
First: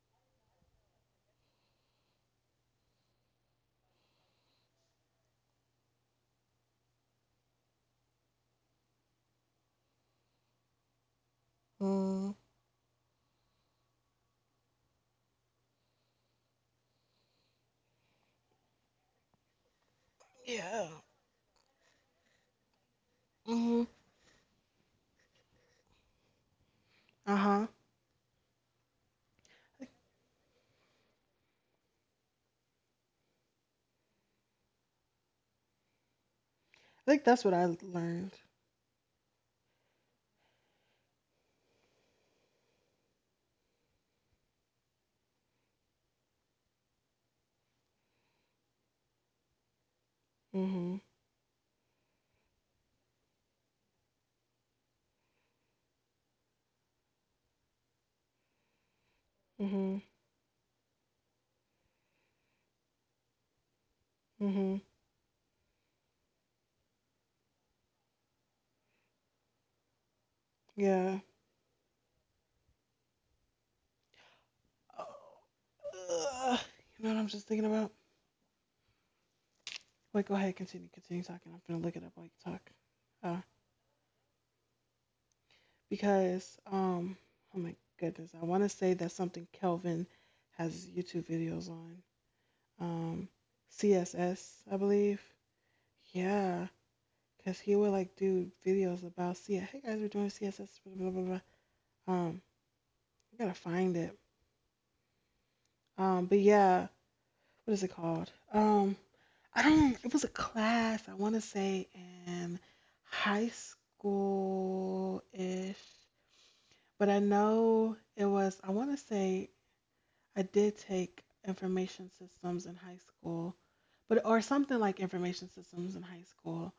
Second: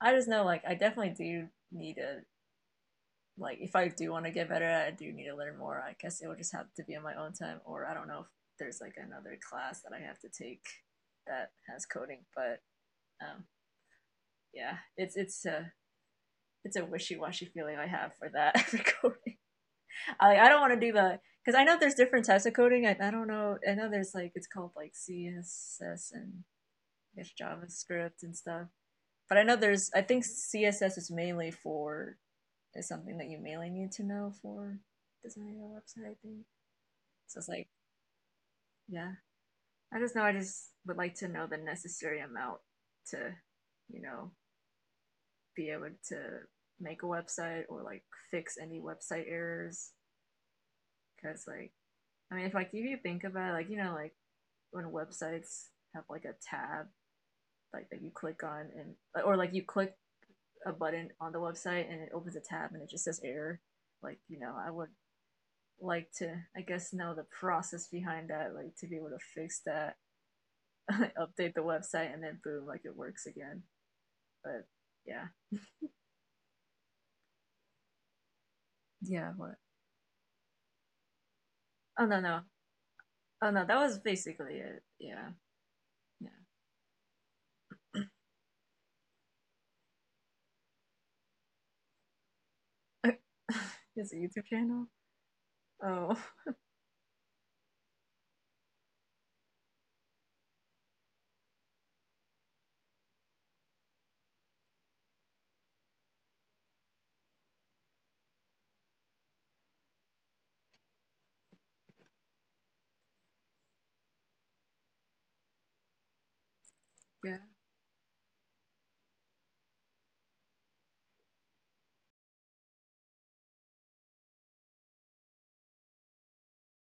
[SPEAKER 1] I just know like I definitely do need to like if I do want to get better at it, I do need to learn more. I guess it will just have to be on my own time, or I don't know if there's like another class that I have to take that has coding.
[SPEAKER 2] Mm.
[SPEAKER 1] But um, yeah, it's a wishy washy feeling I have for that for coding. I like I don't want to
[SPEAKER 2] Yeah.
[SPEAKER 1] do that because I know there's different types of coding. I don't know. I
[SPEAKER 2] Mhm.
[SPEAKER 1] know there's like it's called like CSS and there's
[SPEAKER 2] Uh huh. I
[SPEAKER 1] JavaScript and stuff. But I know there's I think CSS is mainly for is something that you mainly need to know for designing a website. I think
[SPEAKER 2] think
[SPEAKER 1] so.
[SPEAKER 2] that's
[SPEAKER 1] It's
[SPEAKER 2] what I
[SPEAKER 1] like
[SPEAKER 2] learned.
[SPEAKER 1] yeah, I just know I just would like to know the necessary amount to you know be able to make a website or like fix any website errors
[SPEAKER 2] Mhm.
[SPEAKER 1] because like I mean if like if you think about it, like you know like when websites have like a tab like that you click on and or like you click
[SPEAKER 2] Mhm.
[SPEAKER 1] a button on the website and it opens a tab and it just says error. Like you know, I
[SPEAKER 2] Mhm.
[SPEAKER 1] would like to I guess know the process behind that, like to be able to fix that,
[SPEAKER 2] Yeah.
[SPEAKER 1] update the website, and then boom, like it works again. But yeah,
[SPEAKER 2] Ugh. You know what I'm just thinking about?
[SPEAKER 1] yeah. What?
[SPEAKER 2] Wait, go ahead, continue talking. I'm gonna look it
[SPEAKER 1] Oh
[SPEAKER 2] up
[SPEAKER 1] no,
[SPEAKER 2] while you
[SPEAKER 1] no,
[SPEAKER 2] talk. Uh,
[SPEAKER 1] oh no. That was basically it. Yeah, yeah.
[SPEAKER 2] because oh my goodness, I want to say that's something Kelvin has YouTube videos on. um,
[SPEAKER 1] It's a YouTube
[SPEAKER 2] CSS, I
[SPEAKER 1] channel.
[SPEAKER 2] believe.
[SPEAKER 1] Oh
[SPEAKER 2] Yeah, because he would like do videos about C. Hey guys, we're doing CSS. Blah blah blah. Blah. Um, I gotta find it. But yeah, what is it called? I don't. It was a class. I want to say in high school ish, but I
[SPEAKER 1] yeah,
[SPEAKER 2] know it was. I want to say I did take information systems in high school, but or something like information systems in high school.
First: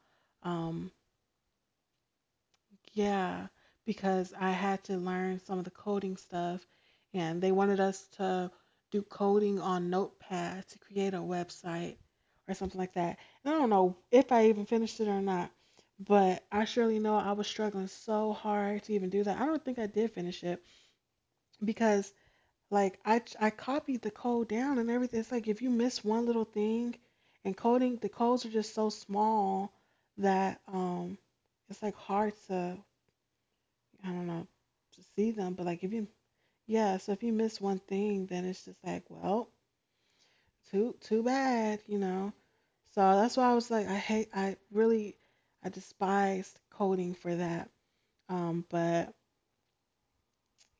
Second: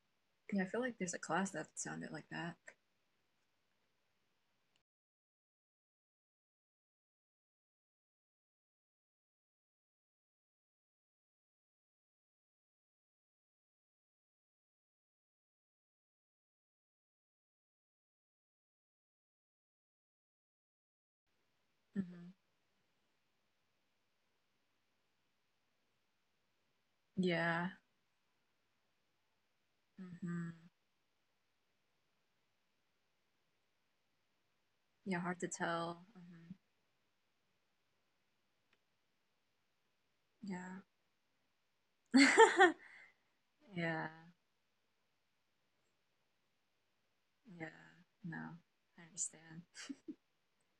[SPEAKER 1] yeah. I feel
[SPEAKER 2] Um.
[SPEAKER 1] like there's a class that sounded like that.
[SPEAKER 2] Yeah, because I had to learn some of the coding stuff, and they wanted us to do coding on Notepad to create a website or something like that. And I don't know if I even finished it or not, but I surely know I was struggling so hard to even do that. I don't think I did finish it because,
[SPEAKER 1] Hmm
[SPEAKER 2] like, I copied the code down and everything. It's like if you miss one little thing, and
[SPEAKER 1] Yeah.
[SPEAKER 2] coding, the codes are just so small
[SPEAKER 1] hmm
[SPEAKER 2] that it's like hard to I don't know, to
[SPEAKER 1] Yeah,
[SPEAKER 2] see
[SPEAKER 1] hard to
[SPEAKER 2] them. But like if
[SPEAKER 1] tell.
[SPEAKER 2] you
[SPEAKER 1] Hmm
[SPEAKER 2] yeah, so if you miss one thing, then it's just like, well,
[SPEAKER 1] Yeah.
[SPEAKER 2] too bad, you know. So that's why I was like, I
[SPEAKER 1] Yeah.
[SPEAKER 2] hate, I really, I despised coding for
[SPEAKER 1] Yeah.
[SPEAKER 2] that.
[SPEAKER 1] No, I
[SPEAKER 2] But
[SPEAKER 1] understand.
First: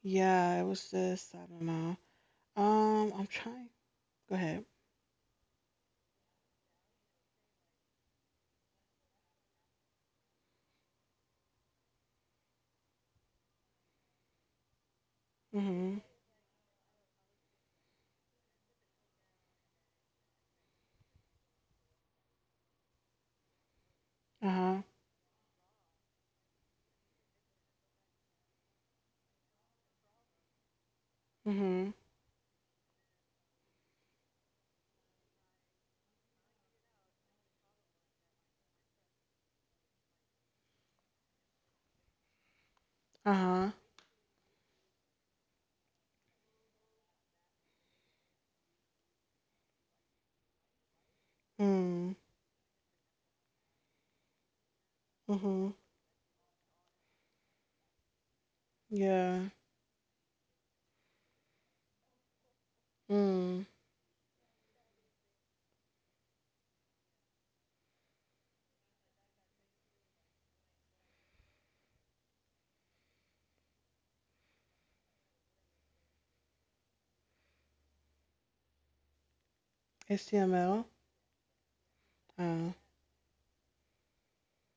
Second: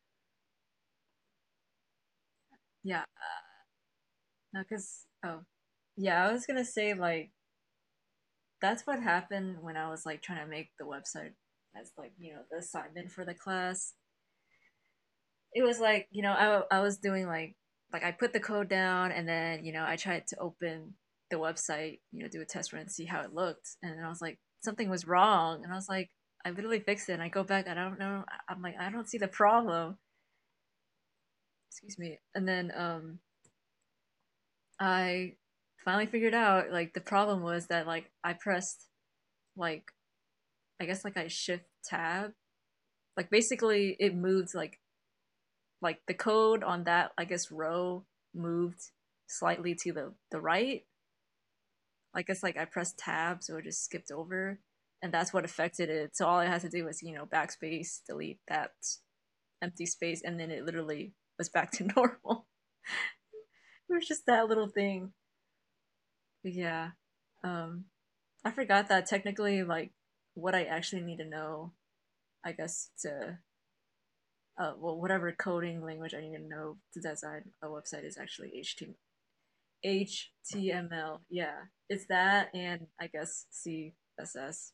[SPEAKER 2] yeah, it was just I don't know.
[SPEAKER 1] Yeah.
[SPEAKER 2] I'm trying. Go
[SPEAKER 1] No,
[SPEAKER 2] ahead.
[SPEAKER 1] because, oh, yeah, I was gonna say, like, that's what happened when I was, like, trying to make the website as, like, you know, the assignment for the class. It was
[SPEAKER 2] Mhm.
[SPEAKER 1] like you know I was doing like I put the code down and then you know I tried to open the website you know do a test run and see how it looked and then I was like
[SPEAKER 2] Uh huh.
[SPEAKER 1] something was wrong and I was like I literally fixed it and I go back I don't know I'm like I don't see the problem.
[SPEAKER 2] Mhm.
[SPEAKER 1] Excuse me. And then I finally figured out like the problem was that like I pressed like I guess like I shift tab like
[SPEAKER 2] Uh huh.
[SPEAKER 1] basically it moved like the code on that I guess row moved slightly to the right.
[SPEAKER 2] Mm.
[SPEAKER 1] I guess like I pressed tab so it just skipped over and that's what
[SPEAKER 2] Mhm.
[SPEAKER 1] affected it. So all I had to do was, you know, backspace, delete that
[SPEAKER 2] Yeah.
[SPEAKER 1] empty space and then it literally was back to normal.
[SPEAKER 2] Mm.
[SPEAKER 1] It was just that little thing. But yeah. Um I forgot that technically, like, what I actually need to know, I guess, to whatever coding language I need to know to design a website is actually HTML.
[SPEAKER 2] HTML.
[SPEAKER 1] HTML, yeah, it's that,
[SPEAKER 2] Uh.
[SPEAKER 1] and I guess CSS.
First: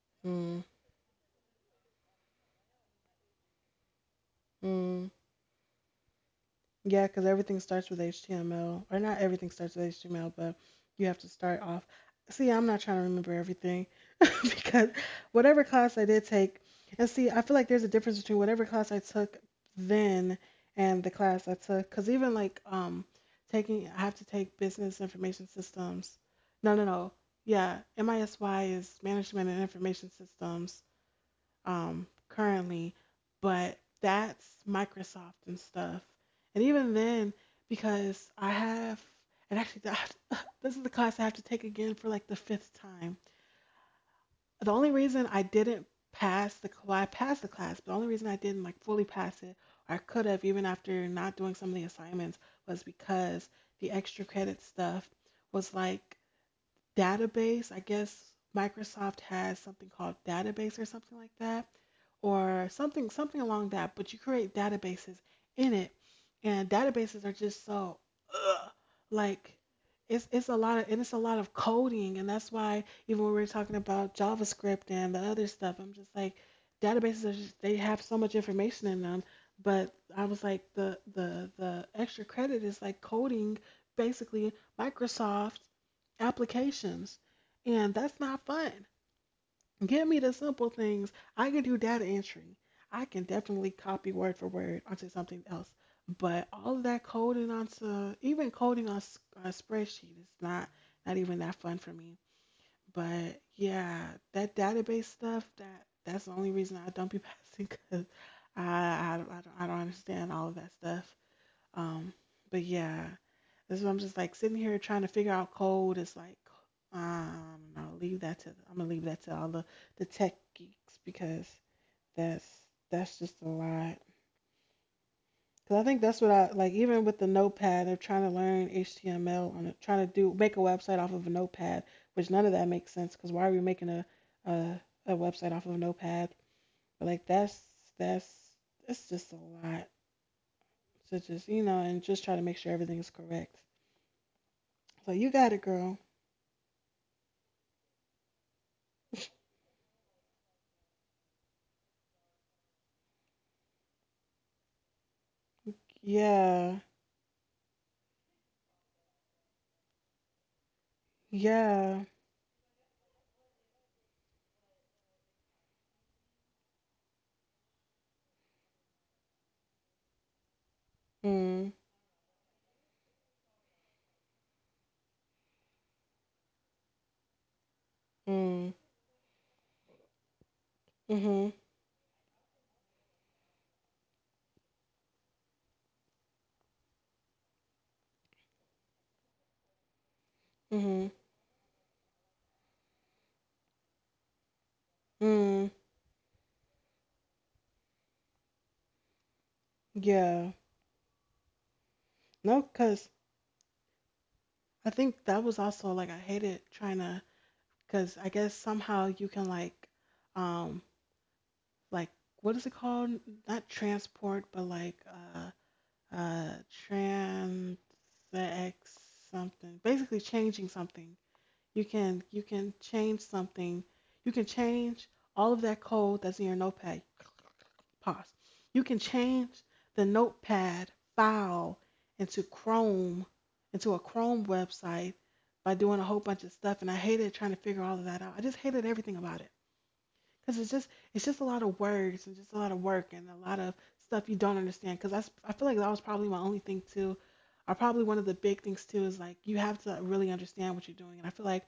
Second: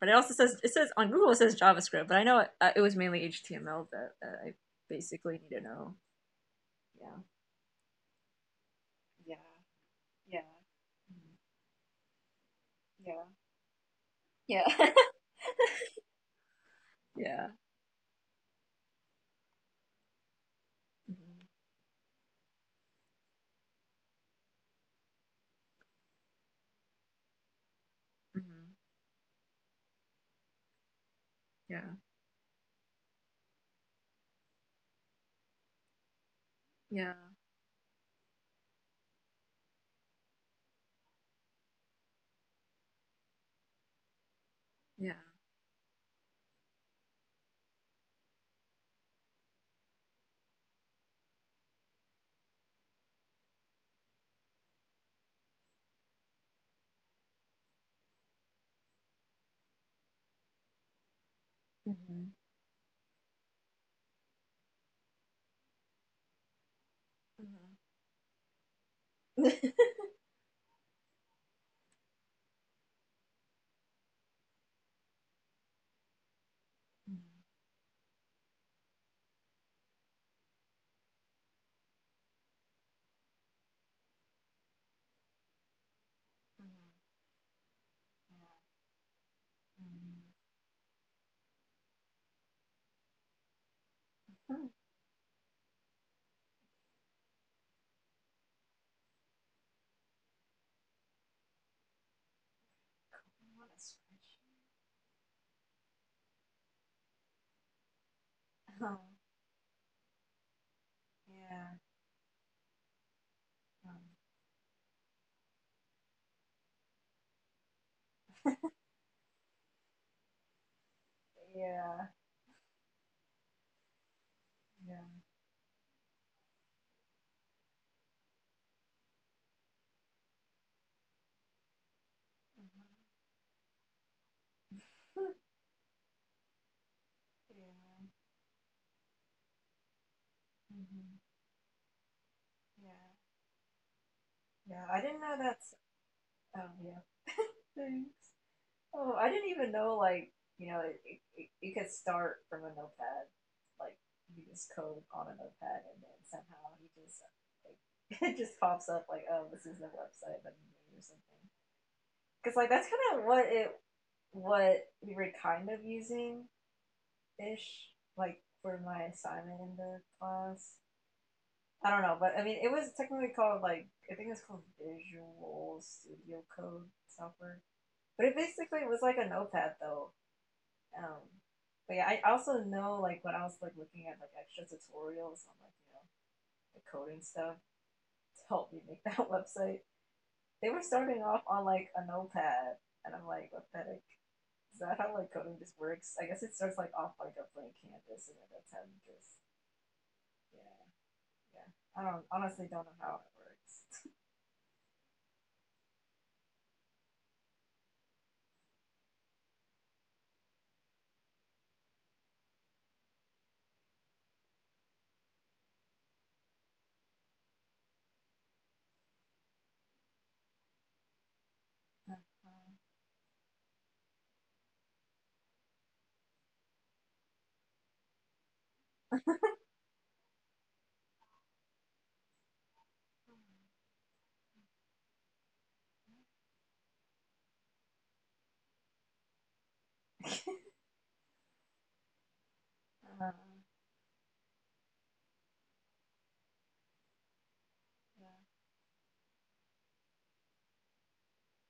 [SPEAKER 1] But it also says,
[SPEAKER 2] Mm.
[SPEAKER 1] it says on Google it says JavaScript, but I know it was mainly HTML that I
[SPEAKER 2] Mm.
[SPEAKER 1] basically need to know.
[SPEAKER 2] Yeah,
[SPEAKER 1] Yeah,
[SPEAKER 2] because everything starts with HTML, or not everything starts with HTML, but you have to start off. See, I'm not trying to remember everything
[SPEAKER 1] yeah.
[SPEAKER 2] because whatever class I did take, and
[SPEAKER 1] Yeah. Mm-hmm. Yeah.
[SPEAKER 2] see, I
[SPEAKER 1] Yeah. yeah,
[SPEAKER 2] feel like there's a difference between whatever class I took then and the
[SPEAKER 1] mm-hmm.
[SPEAKER 2] class I took. Because even like taking, I have to take business information systems. No, no, no. Yeah, MISY
[SPEAKER 1] Mm-hmm.
[SPEAKER 2] is management and information systems
[SPEAKER 1] Yeah,
[SPEAKER 2] currently, but that's Microsoft and stuff. And even
[SPEAKER 1] yeah,
[SPEAKER 2] then, because I have, and actually, this is the class I have to take again for like the fifth time. The only
[SPEAKER 1] yeah.
[SPEAKER 2] reason I didn't pass the well, I passed the class, but the only reason I didn't like fully pass it, or I could have even after not doing some of the assignments, was because the extra credit stuff was like database. I guess Microsoft has something called database or something like that,
[SPEAKER 1] Mm-hmm.
[SPEAKER 2] or something something along that. But you create databases in it, and databases are just
[SPEAKER 1] Mm-hmm.
[SPEAKER 2] so ugh, like it's a lot of and it's a lot of coding, and that's why even when we were talking about JavaScript and the other stuff, I'm just like databases are just they have so much information in them. But I was like the extra credit is like coding basically Microsoft applications. And that's not fun. Give me the simple things. I can do data entry. I can definitely copy word for word onto something else. But all of that coding onto, even coding on a spreadsheet is not, not even that fun for me. But
[SPEAKER 1] want a
[SPEAKER 2] yeah,
[SPEAKER 1] spreadsheet.
[SPEAKER 2] that database stuff, that's the only reason I don't be passing because
[SPEAKER 1] Um,
[SPEAKER 2] I don't understand all of that stuff.
[SPEAKER 1] yeah.
[SPEAKER 2] Um, but yeah, this is what I'm
[SPEAKER 1] Um,
[SPEAKER 2] just like sitting here trying to figure out code. It's like, I'll leave that to I'm gonna leave that to all the tech geeks because
[SPEAKER 1] yeah.
[SPEAKER 2] that's that's just a lot.
[SPEAKER 1] Yeah.
[SPEAKER 2] Cause I think that's what I like. Even with the Notepad, they're trying to learn HTML on it, trying to do make a website off of a Notepad, which none of that
[SPEAKER 1] Mhm.
[SPEAKER 2] makes sense. Cause why are we making a, a website off of a Notepad? But like
[SPEAKER 1] Yeah.
[SPEAKER 2] that's that's just a lot
[SPEAKER 1] Mhm.
[SPEAKER 2] to just you know and just try to make sure
[SPEAKER 1] Yeah.
[SPEAKER 2] everything is correct.
[SPEAKER 1] Yeah, I
[SPEAKER 2] So
[SPEAKER 1] didn't
[SPEAKER 2] you
[SPEAKER 1] know
[SPEAKER 2] got it,
[SPEAKER 1] that's.
[SPEAKER 2] girl.
[SPEAKER 1] Oh yeah. Thanks. Oh, I didn't even know, like, you know, you could start from a notepad, like, you just code on a notepad, and then somehow
[SPEAKER 2] Yeah.
[SPEAKER 1] you just, like, it just pops up like, oh, this is the website that you made or something.
[SPEAKER 2] Yeah.
[SPEAKER 1] Because like that's kind of what it, what we were kind of using, ish, like, for my assignment in the class.
[SPEAKER 2] Mm.
[SPEAKER 1] I don't know, but I mean, it was technically called like, I think it's called Visual Studio Code software, but it
[SPEAKER 2] Mm.
[SPEAKER 1] basically was like a notepad though. Um,
[SPEAKER 2] Mhm.
[SPEAKER 1] but yeah, I also know, like, when I was like looking at like extra tutorials on, like, the coding stuff to help me make that website, they were
[SPEAKER 2] Mhm.
[SPEAKER 1] starting off on like a notepad, and I'm like, what the heck? Is that how, like, coding
[SPEAKER 2] Mm.
[SPEAKER 1] just works? I guess it starts like off like a blank canvas, and then that's how you just
[SPEAKER 2] Yeah.
[SPEAKER 1] yeah yeah. I don't, honestly
[SPEAKER 2] No,
[SPEAKER 1] don't know
[SPEAKER 2] cause
[SPEAKER 1] how it works.
[SPEAKER 2] I think that was also like I hated trying to, cause I guess somehow you can um, like what is it called? Not transport, but like uh, transex something. Basically, changing something. You can change something. You can change all of that code that's in your notepad. Pause. You can change the notepad file into Chrome, into a Chrome website by doing a whole bunch of stuff. And I hated trying to figure all of that out. I just hated everything about it because it's just a lot of words and just a lot of work and a lot of stuff you don't understand. Because I feel like that was probably my only thing too. Or probably one of the big things too is like you have to really understand what you're doing. And I feel like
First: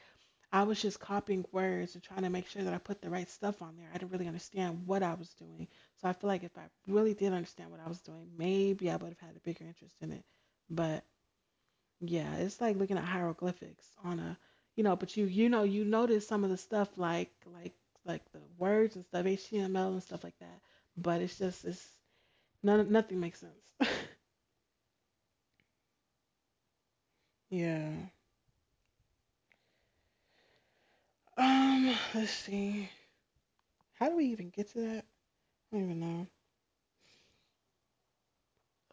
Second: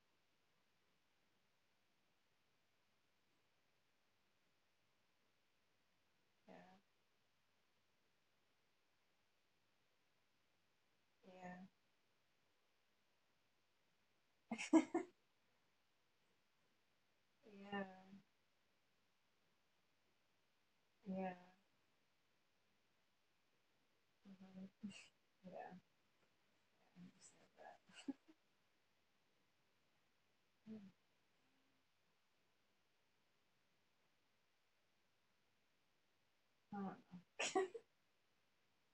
[SPEAKER 2] I was just copying words and trying to make sure that I put the right stuff on there. I didn't really understand what I was doing. So I feel like if I really did understand what I was doing, maybe I would have had a bigger interest in it. But yeah, it's like looking at hieroglyphics on a, you know, but you know you notice some of the stuff
[SPEAKER 1] Yeah
[SPEAKER 2] like the words and stuff HTML and stuff like that. But
[SPEAKER 1] yeah.
[SPEAKER 2] it's none nothing makes sense.
[SPEAKER 1] Mhm. Yeah, I understand
[SPEAKER 2] yeah.
[SPEAKER 1] that.
[SPEAKER 2] Let's see. How do we even get to that? I don't even
[SPEAKER 1] Um,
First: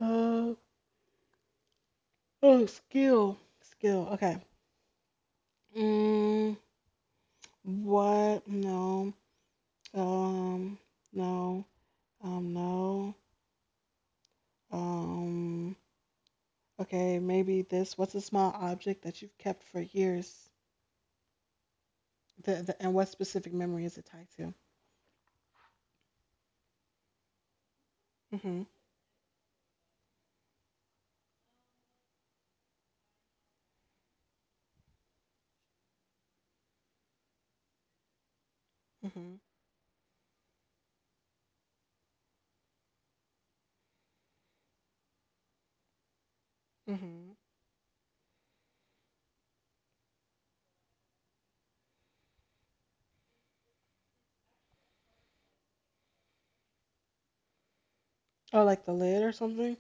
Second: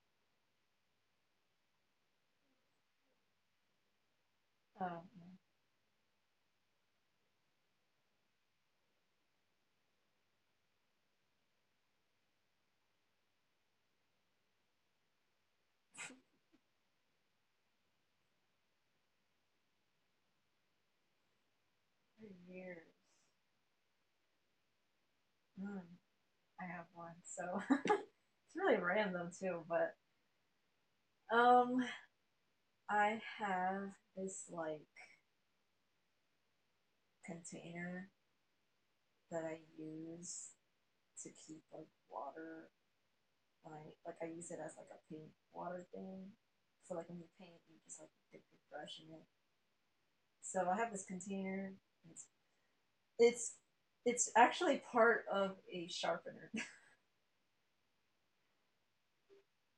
[SPEAKER 2] know. Oh, skill. Okay.
[SPEAKER 1] oh, man,
[SPEAKER 2] Mm, what? No. Um, no. No. Um, okay. Maybe this. What's a small object that you've kept for years?
[SPEAKER 1] for
[SPEAKER 2] The
[SPEAKER 1] years.
[SPEAKER 2] and what specific memory is it tied to?
[SPEAKER 1] Mm, I have one, so it's
[SPEAKER 2] Mm-hmm.
[SPEAKER 1] really random too. But um, I have this like container
[SPEAKER 2] Mm-hmm.
[SPEAKER 1] that I use to keep like water when I, like, I use it as like a paint water thing. So like when you
[SPEAKER 2] Mm-hmm.
[SPEAKER 1] paint, you just like dip your brush in it. So I have this container. It's it's it's actually part of a sharpener.
[SPEAKER 2] Oh, like the lid or something?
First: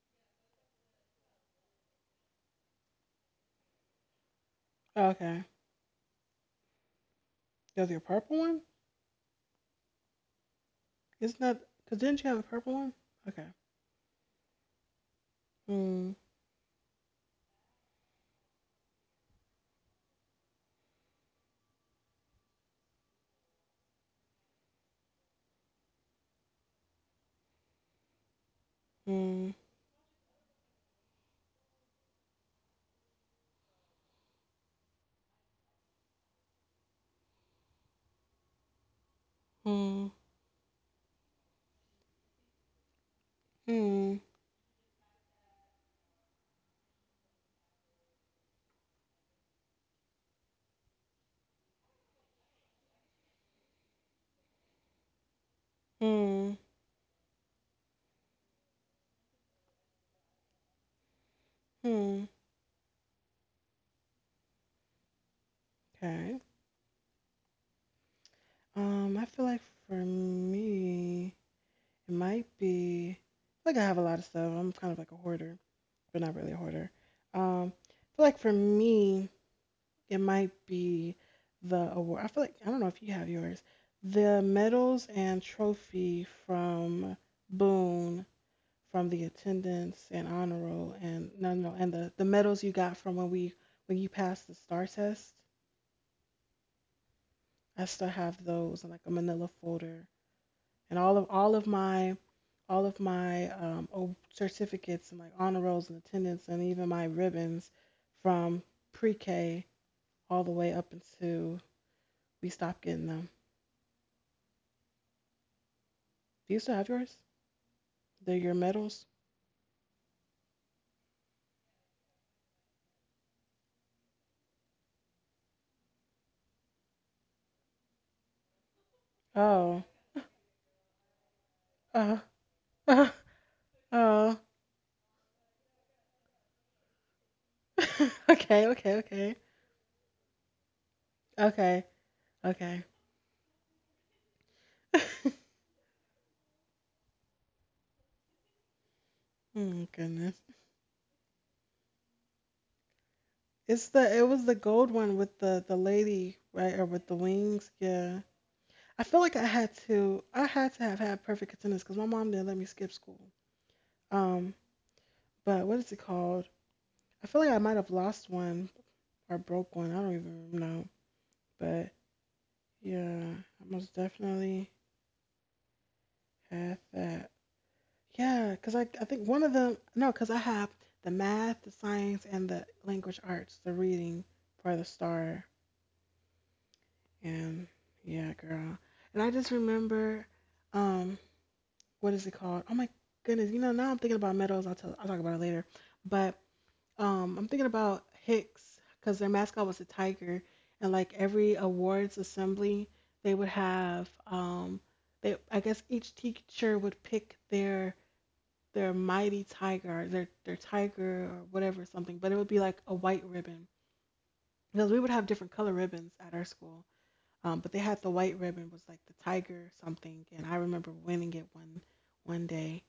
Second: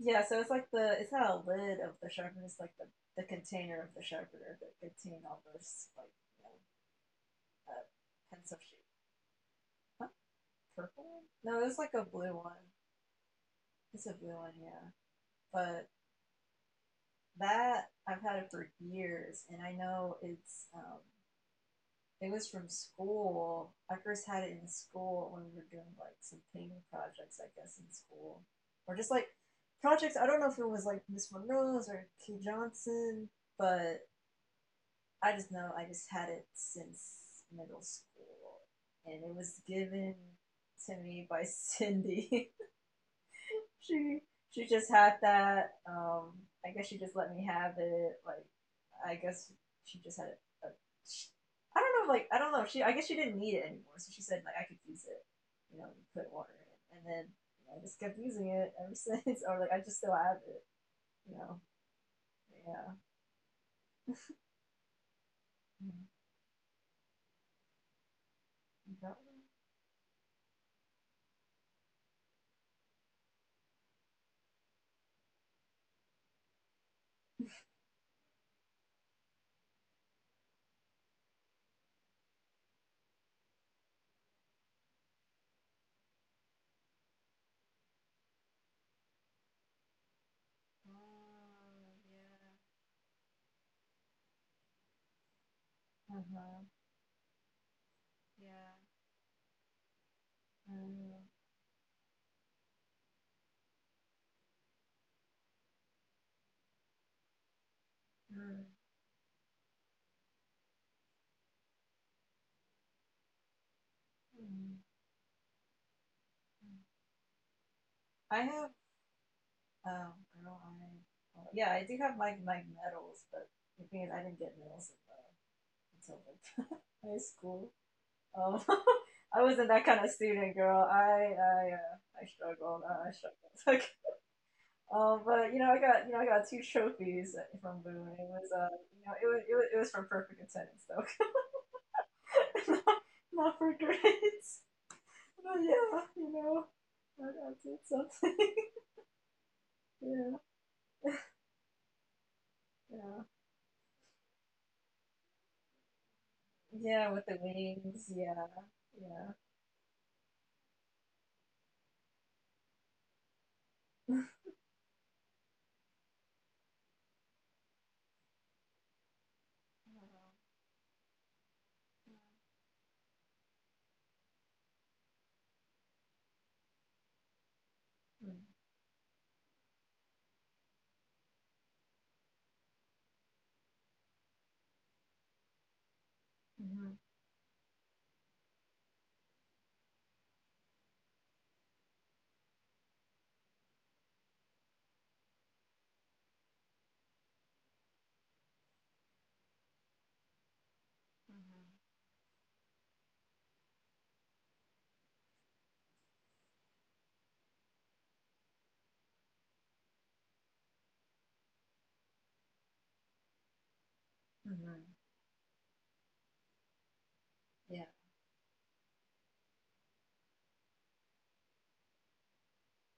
[SPEAKER 1] Yeah, so it's like the, it's not a lid of the sharpener, it's like the container of the sharpener that
[SPEAKER 2] Oh,
[SPEAKER 1] contain all
[SPEAKER 2] okay.
[SPEAKER 1] those, like, uh,
[SPEAKER 2] Does your purple
[SPEAKER 1] pencil
[SPEAKER 2] one?
[SPEAKER 1] shape. What purple?
[SPEAKER 2] Isn't
[SPEAKER 1] No,
[SPEAKER 2] that?
[SPEAKER 1] there's like
[SPEAKER 2] Cause
[SPEAKER 1] a
[SPEAKER 2] didn't you
[SPEAKER 1] blue
[SPEAKER 2] have a purple
[SPEAKER 1] one.
[SPEAKER 2] one? Okay.
[SPEAKER 1] It's a blue one, yeah. But
[SPEAKER 2] Hmm.
[SPEAKER 1] that, I've had it for years, and I know it's it was from school. I first had it in school when we were doing like some painting projects, I guess, in school, or just like
[SPEAKER 2] Hmm.
[SPEAKER 1] projects. I don't know if it was like Miss Monroe's or Key Johnson, but I just know I just had it since middle school, and it was
[SPEAKER 2] Hmm.
[SPEAKER 1] given to me by Cindy. she
[SPEAKER 2] Hmm.
[SPEAKER 1] she just had that. I guess she just let me have it. Like, I guess she just had it. A, I don't know. Like, I don't know. She, I guess she didn't need it anymore, so she said like I could use it. You know, put water
[SPEAKER 2] Hmm.
[SPEAKER 1] in it, and then, you know, I just kept using it ever since. or like I just still have it. You know.
[SPEAKER 2] Hmm.
[SPEAKER 1] Yeah.
[SPEAKER 2] Okay. I feel like for me, it might be like I have a lot of stuff. I'm kind of like a hoarder, but not really a hoarder. I feel like for me, it might be the award. I feel like I don't know if you have yours. The medals and trophy from Boone from the attendance and honor roll and no no and the medals you got from when you passed the star test. I still have those in like a manila folder and all of my certificates and like honor rolls and attendance and even my ribbons from pre-K all the way up until we stopped getting them.
[SPEAKER 1] Mm.
[SPEAKER 2] Do you still have yours? They're
[SPEAKER 1] I
[SPEAKER 2] your
[SPEAKER 1] have
[SPEAKER 2] medals.
[SPEAKER 1] oh, girl, I. Well, yeah, I do have my medals, but the thing is, I didn't get medals until, like, high school. Um, I wasn't
[SPEAKER 2] Oh,
[SPEAKER 1] that kind of student, girl.
[SPEAKER 2] uh,
[SPEAKER 1] I struggled. I,
[SPEAKER 2] uh,
[SPEAKER 1] I struggled. Like,
[SPEAKER 2] oh.
[SPEAKER 1] but you know, I got, you know, I got 2 trophies from Boone. It was
[SPEAKER 2] okay, okay,
[SPEAKER 1] you know,
[SPEAKER 2] okay,
[SPEAKER 1] it was for perfect attendance
[SPEAKER 2] okay,
[SPEAKER 1] though,
[SPEAKER 2] okay.
[SPEAKER 1] not, not for grades.
[SPEAKER 2] oh
[SPEAKER 1] But yeah, you know, I did something. yeah,
[SPEAKER 2] goodness,
[SPEAKER 1] yeah,
[SPEAKER 2] it was the gold one with the lady right or with
[SPEAKER 1] yeah.
[SPEAKER 2] the
[SPEAKER 1] With the
[SPEAKER 2] wings.
[SPEAKER 1] wings,
[SPEAKER 2] Yeah,
[SPEAKER 1] yeah,
[SPEAKER 2] I feel
[SPEAKER 1] yeah.
[SPEAKER 2] like I had to. I had to have had perfect attendance because my mom didn't let me skip school. Um, but what is it called? I feel like I might have lost one or broke one. I don't even know. But yeah, I most definitely had that. Yeah, because I think one of them. No, because I have the math, the science, and the language arts, the reading for the star.
[SPEAKER 1] Hmm.
[SPEAKER 2] And yeah, girl. And I just remember, um, what is it called? Oh my goodness, you know, now I'm thinking about Meadows. I'll talk about it later. But I'm thinking about Hicks because their mascot was a tiger, and like every awards assembly, they would have they I guess each teacher would pick their mighty tiger, or their tiger or whatever something, but it would be like a white ribbon
[SPEAKER 1] Mm.
[SPEAKER 2] because we would have different color ribbons at our school. But
[SPEAKER 1] Yeah.
[SPEAKER 2] they had the white ribbon was like the tiger something, and I remember winning it one day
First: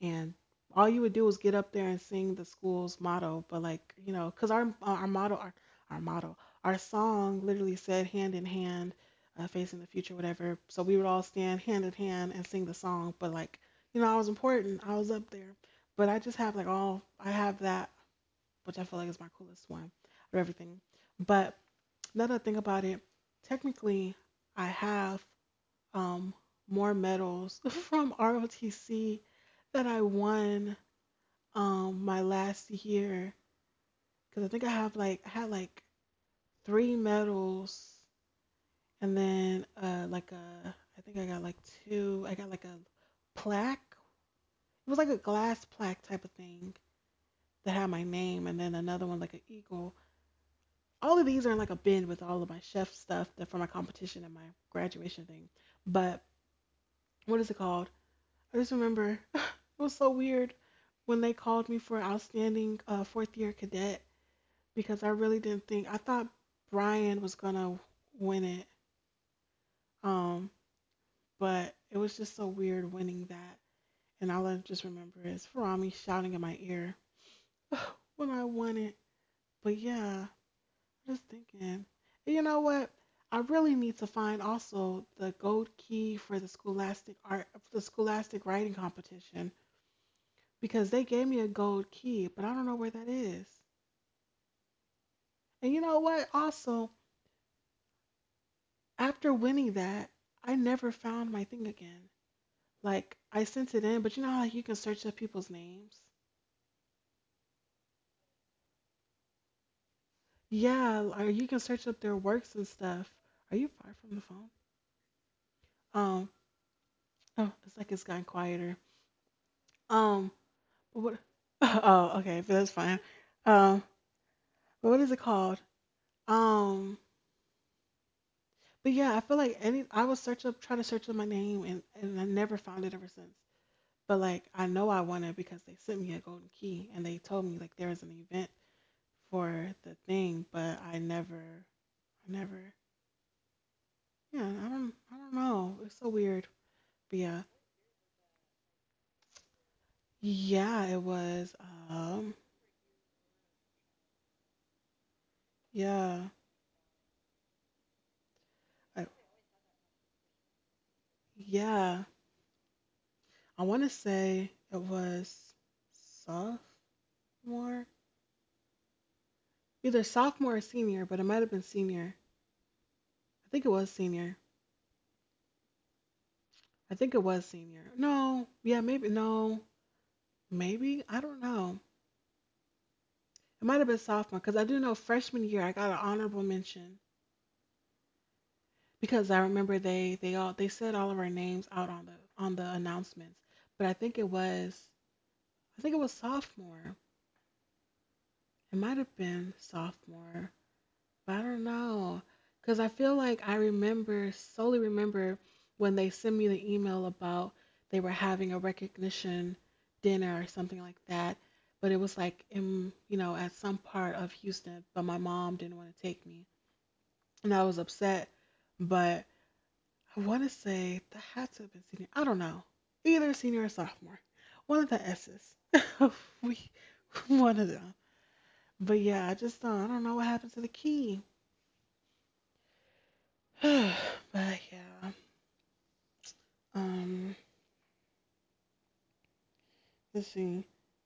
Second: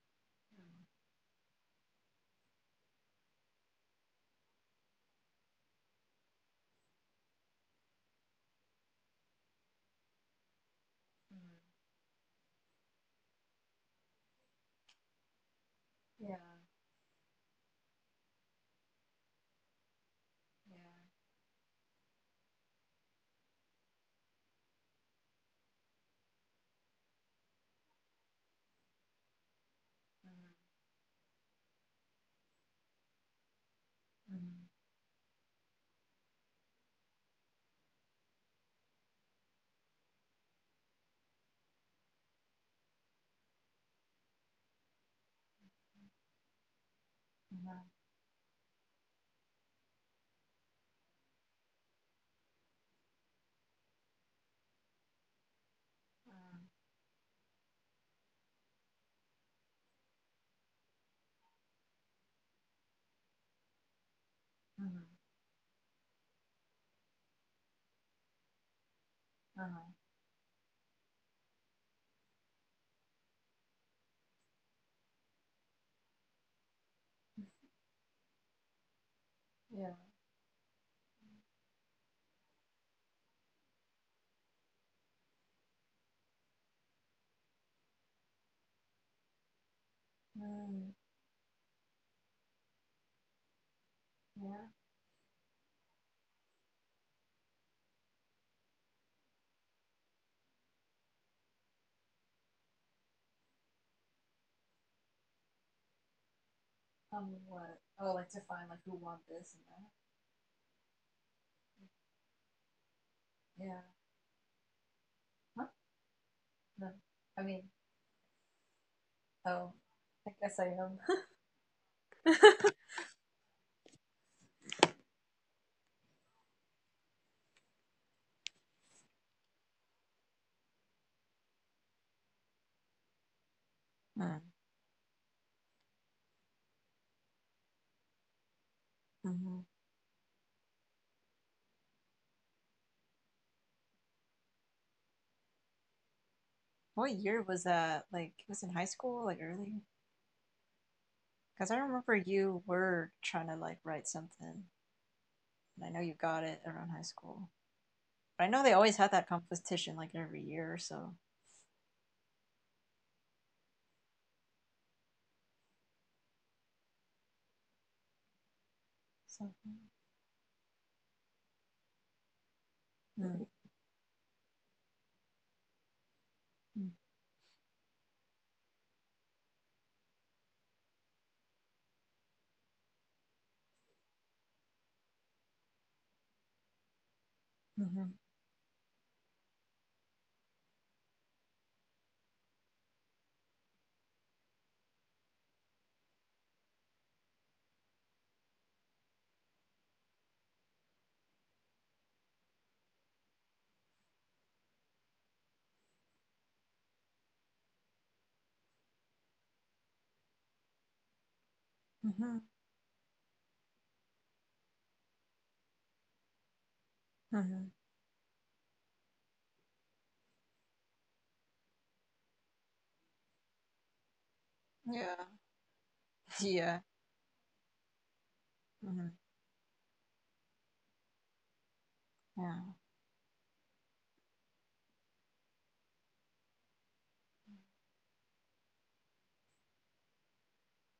[SPEAKER 2] and all you would do was get up there and sing the school's motto but like you know because our motto our song literally said hand in hand facing the future whatever so we would all stand hand in hand and sing the song but like you know I was important I was up there but I just have like all I have that which I feel like is my coolest one of everything but another thing about it technically I have um more medals from ROTC that I won my last year because I think I had like three medals and then like a I think I got like two I got like a plaque it was like a glass plaque type of thing that
[SPEAKER 1] Uh-huh.
[SPEAKER 2] had my name and then another one like an eagle all of these are in like a bin with all of my chef stuff that for my competition and my graduation thing but what is it called I just remember it was so weird when they called me for outstanding fourth year cadet because I
[SPEAKER 1] Uh-huh.
[SPEAKER 2] really didn't think I thought Brian was gonna win it.
[SPEAKER 1] Uh-huh.
[SPEAKER 2] Um, but it was just so weird winning that. And all I just remember is Farami shouting in my ear when I won it. But
[SPEAKER 1] Yeah.
[SPEAKER 2] yeah, I'm just thinking. And you know what? I really need to find also the gold key for the scholastic art the scholastic writing competition because
[SPEAKER 1] Mm.
[SPEAKER 2] they gave me a gold key, but I don't know where that is.
[SPEAKER 1] Yeah.
[SPEAKER 2] And you know what? Also, after winning that, I never found my thing again. Like I sent it in, but you know how like you can search up people's names.
[SPEAKER 1] What? Oh, like to find like who want this and that.
[SPEAKER 2] Yeah, or you can search up their works and stuff. Are you
[SPEAKER 1] Yeah.
[SPEAKER 2] far from the phone?
[SPEAKER 1] Huh?
[SPEAKER 2] Um,
[SPEAKER 1] No. I
[SPEAKER 2] oh, it's
[SPEAKER 1] mean,
[SPEAKER 2] like it's gotten quieter.
[SPEAKER 1] oh,
[SPEAKER 2] Um,
[SPEAKER 1] I guess I
[SPEAKER 2] but
[SPEAKER 1] am.
[SPEAKER 2] what? Oh, okay, but that's fine. Um, but what is it called? Um, but yeah, I feel like any I would search up, try to search up my name, and I never found it ever since. But like I know I won it because they sent me a golden key and they told me like there was an event
[SPEAKER 1] Mm-hmm.
[SPEAKER 2] for the thing, but I never. Yeah, I don't know. It's so weird. But
[SPEAKER 1] What
[SPEAKER 2] yeah.
[SPEAKER 1] year was that? Like, it was in high school, really?
[SPEAKER 2] Yeah, it was.
[SPEAKER 1] Because I remember
[SPEAKER 2] Um,
[SPEAKER 1] you were trying to like write something, and I know you
[SPEAKER 2] yeah.
[SPEAKER 1] got it around high school. But I know they
[SPEAKER 2] I,
[SPEAKER 1] always had that competition like every year or so.
[SPEAKER 2] yeah. I want to say it was sophomore.
[SPEAKER 1] So.
[SPEAKER 2] Either sophomore or senior, but it might have been senior. I
[SPEAKER 1] Mm.
[SPEAKER 2] think it was senior. I
[SPEAKER 1] Mm-hmm.
[SPEAKER 2] think it was senior. No. Yeah, maybe no. Maybe. I don't know. It might have been sophomore because I do know freshman year I got an honorable mention
[SPEAKER 1] Mm-hmm.
[SPEAKER 2] because I remember they said all of our names out on the announcements but I think it was. I think it was sophomore. It might have been sophomore, but I don't know. Because I feel like I solely remember when they sent me the email about they were having a recognition dinner or something like that. But it was like in, at some part of Houston, but my mom didn't want to take me. And I was
[SPEAKER 1] Mm-hmm.
[SPEAKER 2] upset. But I want to say that had to have been senior. I don't know. Either senior or sophomore. One of the
[SPEAKER 1] Yeah.
[SPEAKER 2] S's. we,
[SPEAKER 1] Yeah.
[SPEAKER 2] one of them. But
[SPEAKER 1] Mm-hmm.
[SPEAKER 2] yeah, I just I don't know what happened to the key.
[SPEAKER 1] Yeah.
[SPEAKER 2] But yeah. Um, let's see.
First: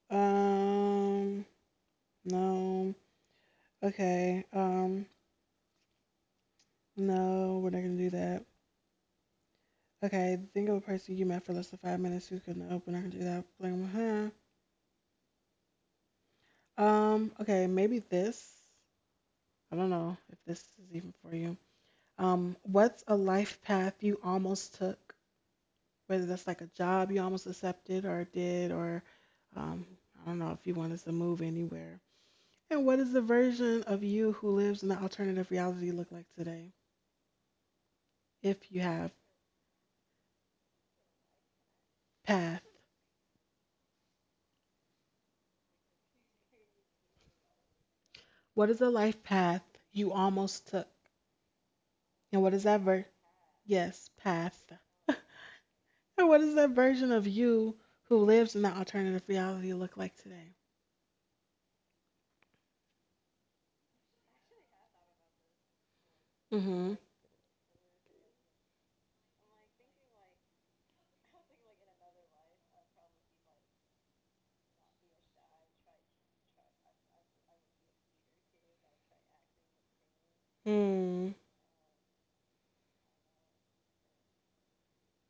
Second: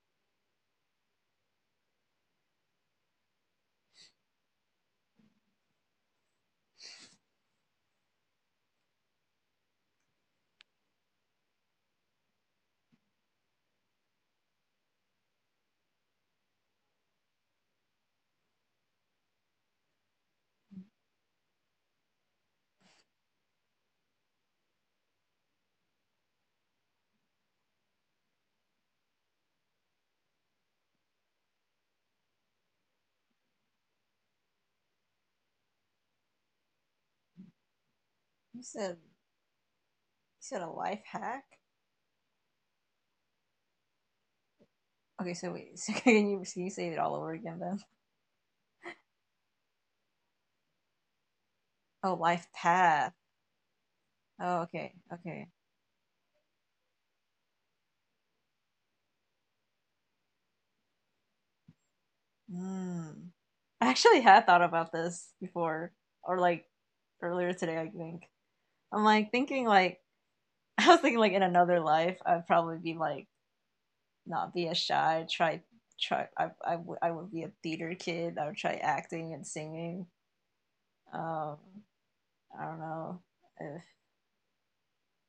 [SPEAKER 2] Um, no. Okay. No, we're not gonna do that. Okay, think of a person you met for less than 5 minutes who's gonna open. I can do that. Blame her. Okay, maybe this. I don't know if this is even for you. What's a life path you almost took? Whether that's like a job you almost accepted or did, or um, I don't know if you wanted to move anywhere. And what does the version of you who lives in the alternative reality look like today?
[SPEAKER 1] You
[SPEAKER 2] If you
[SPEAKER 1] said
[SPEAKER 2] have
[SPEAKER 1] he said a life hack.
[SPEAKER 2] path,
[SPEAKER 1] Okay, so wait, so can you, can you say it all over again then?
[SPEAKER 2] what is the life path you almost took?
[SPEAKER 1] Oh,
[SPEAKER 2] And
[SPEAKER 1] life
[SPEAKER 2] what is that ver?
[SPEAKER 1] path.
[SPEAKER 2] Yes,
[SPEAKER 1] Oh,
[SPEAKER 2] path.
[SPEAKER 1] okay, okay.
[SPEAKER 2] And what does that version of you who lives in the alternative reality look like today?
[SPEAKER 1] Mm. I actually had thought about this before, or like
[SPEAKER 2] Mm-hmm.
[SPEAKER 1] earlier today, I think. I'm like thinking like I was thinking like in another life, I'd probably be like not be as shy. Try try. I would be a theater kid. I would try acting and singing.
[SPEAKER 2] Mm.
[SPEAKER 1] Um, I don't know if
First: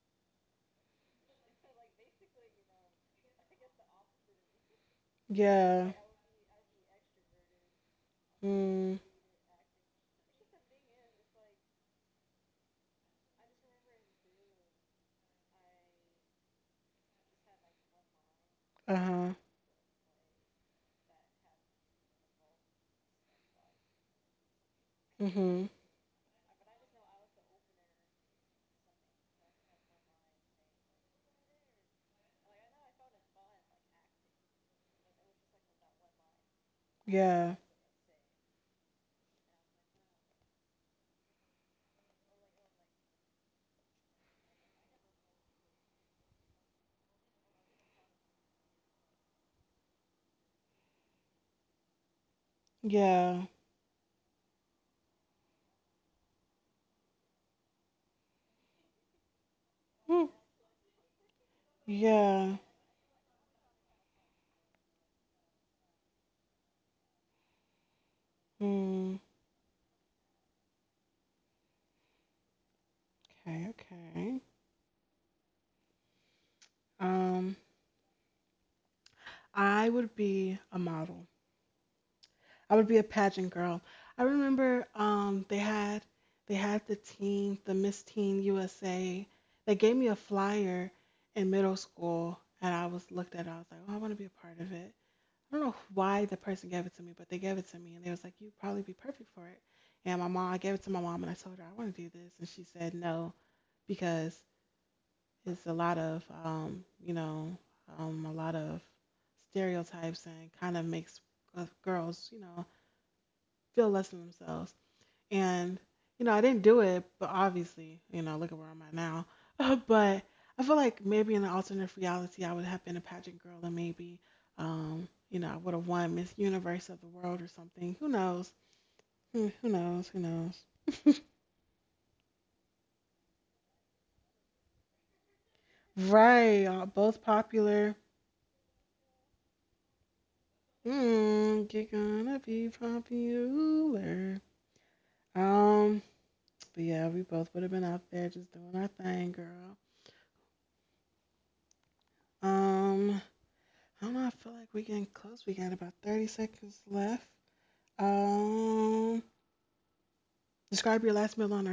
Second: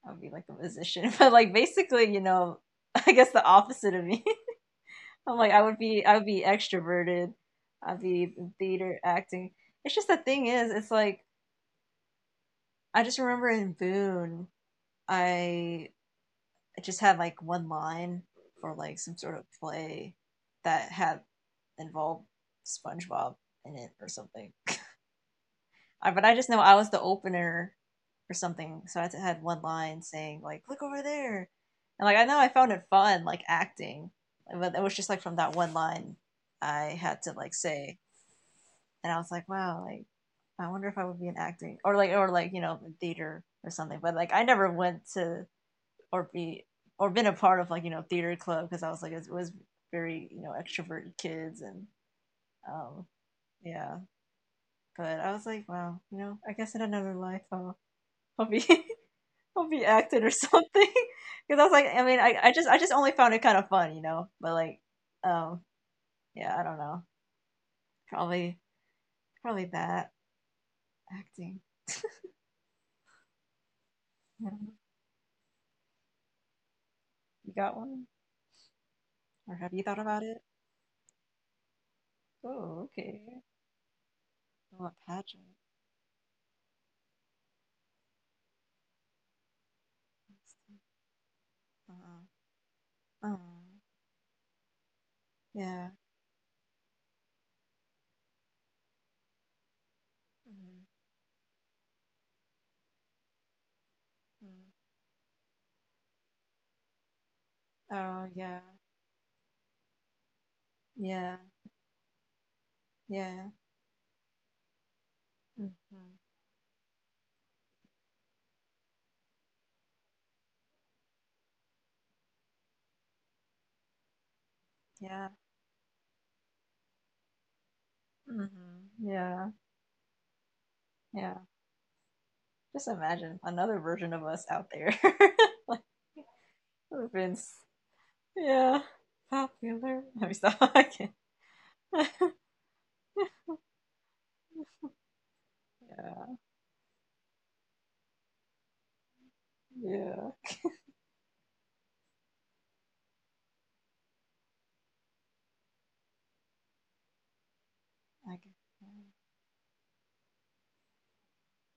[SPEAKER 1] I'd be like a musician, but like basically, you know, I guess the opposite of me. I'm like,
[SPEAKER 2] Yeah.
[SPEAKER 1] I would be extroverted. I'd be in
[SPEAKER 2] Mm.
[SPEAKER 1] theater acting. It's just the thing is, it's like I just remember in Boone, I just had like one line for like some
[SPEAKER 2] Uh-huh.
[SPEAKER 1] sort of play that had involved SpongeBob in it or something.
[SPEAKER 2] Mm-hmm.
[SPEAKER 1] I, but I just know I was the opener or something, so I had one line saying like, "Look over there," and like I know I found it fun, like acting, but it was just like from that one line I had to like
[SPEAKER 2] Yeah.
[SPEAKER 1] say and I was like, wow, like I wonder if I would be in acting or like, or like, you know, theater or something. But like I never went to, or be, or been a part of like, you know, theater club because I was like it was very, you know, extroverted kids and um
[SPEAKER 2] Yeah.
[SPEAKER 1] yeah. But I was like, wow, you know, I guess in another life I'll be I'll be acting or
[SPEAKER 2] Mm.
[SPEAKER 1] something. Because I was like, I mean, I
[SPEAKER 2] Yeah.
[SPEAKER 1] just, I just only found it kind of fun, you know. But like, um, yeah, I don't know, probably
[SPEAKER 2] Mm,
[SPEAKER 1] probably that acting.
[SPEAKER 2] okay, okay.
[SPEAKER 1] I you
[SPEAKER 2] Um,
[SPEAKER 1] got one? Or have you
[SPEAKER 2] I
[SPEAKER 1] thought
[SPEAKER 2] would
[SPEAKER 1] about it?
[SPEAKER 2] be a model. I
[SPEAKER 1] Oh,
[SPEAKER 2] would be a
[SPEAKER 1] okay.
[SPEAKER 2] pageant girl. I
[SPEAKER 1] I
[SPEAKER 2] remember
[SPEAKER 1] want pageant.
[SPEAKER 2] they had the teen, the Miss Teen USA. They gave me a flyer in middle
[SPEAKER 1] Uh-uh.
[SPEAKER 2] school and I was looked
[SPEAKER 1] Uh-uh.
[SPEAKER 2] at it. I was like, "Oh, I want to be a part of it." I don't know
[SPEAKER 1] Yeah.
[SPEAKER 2] why the person gave it to me, but they gave it to me and they was like, "You'd probably be perfect for it." And my mom, I gave it to my mom and I told her I want to do this and she said no because
[SPEAKER 1] Mm-hmm.
[SPEAKER 2] it's a lot of, you know,
[SPEAKER 1] Oh,
[SPEAKER 2] a lot
[SPEAKER 1] yeah.
[SPEAKER 2] of stereotypes and kind of makes
[SPEAKER 1] Yeah.
[SPEAKER 2] girls, you know,
[SPEAKER 1] Yeah.
[SPEAKER 2] feel less than themselves. And,
[SPEAKER 1] Mm-hmm.
[SPEAKER 2] you know, I didn't do it, but obviously, you know, look at where I'm at now. But I feel like maybe in an alternate reality, I would have been a pageant girl and maybe,
[SPEAKER 1] Yeah.
[SPEAKER 2] you know, I would have won Miss Universe of the World or something. Who knows?
[SPEAKER 1] Mm-hmm.
[SPEAKER 2] Hmm,
[SPEAKER 1] Yeah.
[SPEAKER 2] who knows? Who knows?
[SPEAKER 1] Yeah. Just imagine another version of us out there. Like,
[SPEAKER 2] Right.
[SPEAKER 1] would've
[SPEAKER 2] Both
[SPEAKER 1] been, s-
[SPEAKER 2] popular.
[SPEAKER 1] yeah, popular. Let me stop. I can't.
[SPEAKER 2] Hmm, you're gonna be popular. Um,
[SPEAKER 1] Yeah.
[SPEAKER 2] but yeah, we both would have been out there just doing our thing, girl.
[SPEAKER 1] Yeah.
[SPEAKER 2] Um, I don't know. I feel like we are getting close. We got about 30 seconds left.
[SPEAKER 1] I can.
[SPEAKER 2] Um, describe your last meal on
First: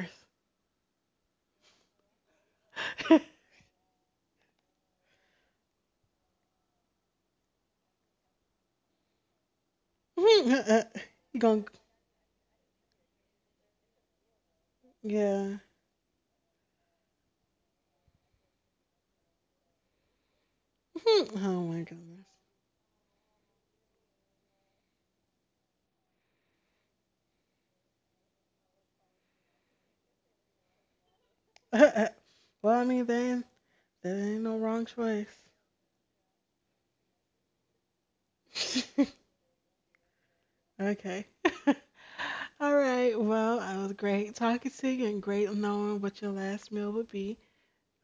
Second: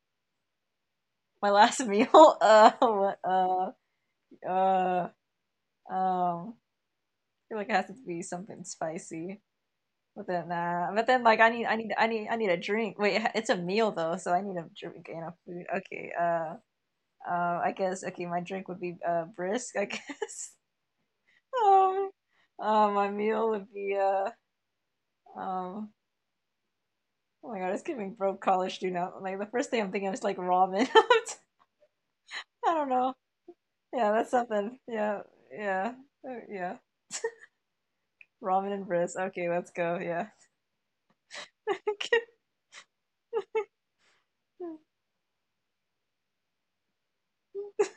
[SPEAKER 1] My last meal, what,
[SPEAKER 2] Earth.
[SPEAKER 1] uh, um, I feel like it has to be something spicy.
[SPEAKER 2] You
[SPEAKER 1] But then, like,
[SPEAKER 2] gonna?
[SPEAKER 1] I need a drink. Wait, it's a meal though, so I need a drink and a
[SPEAKER 2] Yeah.
[SPEAKER 1] food. Okay, I guess. Okay, my drink would be brisk, I guess.
[SPEAKER 2] Oh my
[SPEAKER 1] Um,
[SPEAKER 2] goodness.
[SPEAKER 1] my meal would be um, oh my God, it's giving broke college student. Out. Like the first thing I'm thinking is like ramen. I
[SPEAKER 2] Well, I
[SPEAKER 1] don't
[SPEAKER 2] mean,
[SPEAKER 1] know.
[SPEAKER 2] then there
[SPEAKER 1] Yeah, that's
[SPEAKER 2] ain't no
[SPEAKER 1] something.
[SPEAKER 2] wrong
[SPEAKER 1] Yeah,
[SPEAKER 2] choice.
[SPEAKER 1] yeah, yeah. Ramen and brisk. Okay, let's go. Yeah,
[SPEAKER 2] Okay. All right. Well, it was great talking to you and great knowing what your last meal would be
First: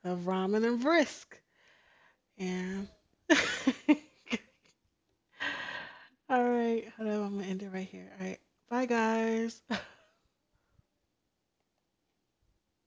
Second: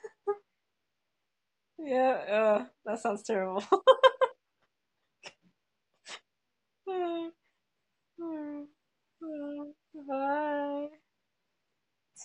[SPEAKER 2] of ramen and brisk.
[SPEAKER 1] yeah.
[SPEAKER 2] Yeah.
[SPEAKER 1] That sounds terrible.
[SPEAKER 2] All right. Hold on. I'm going to end it right here. All right. Bye, guys.
[SPEAKER 1] Bye.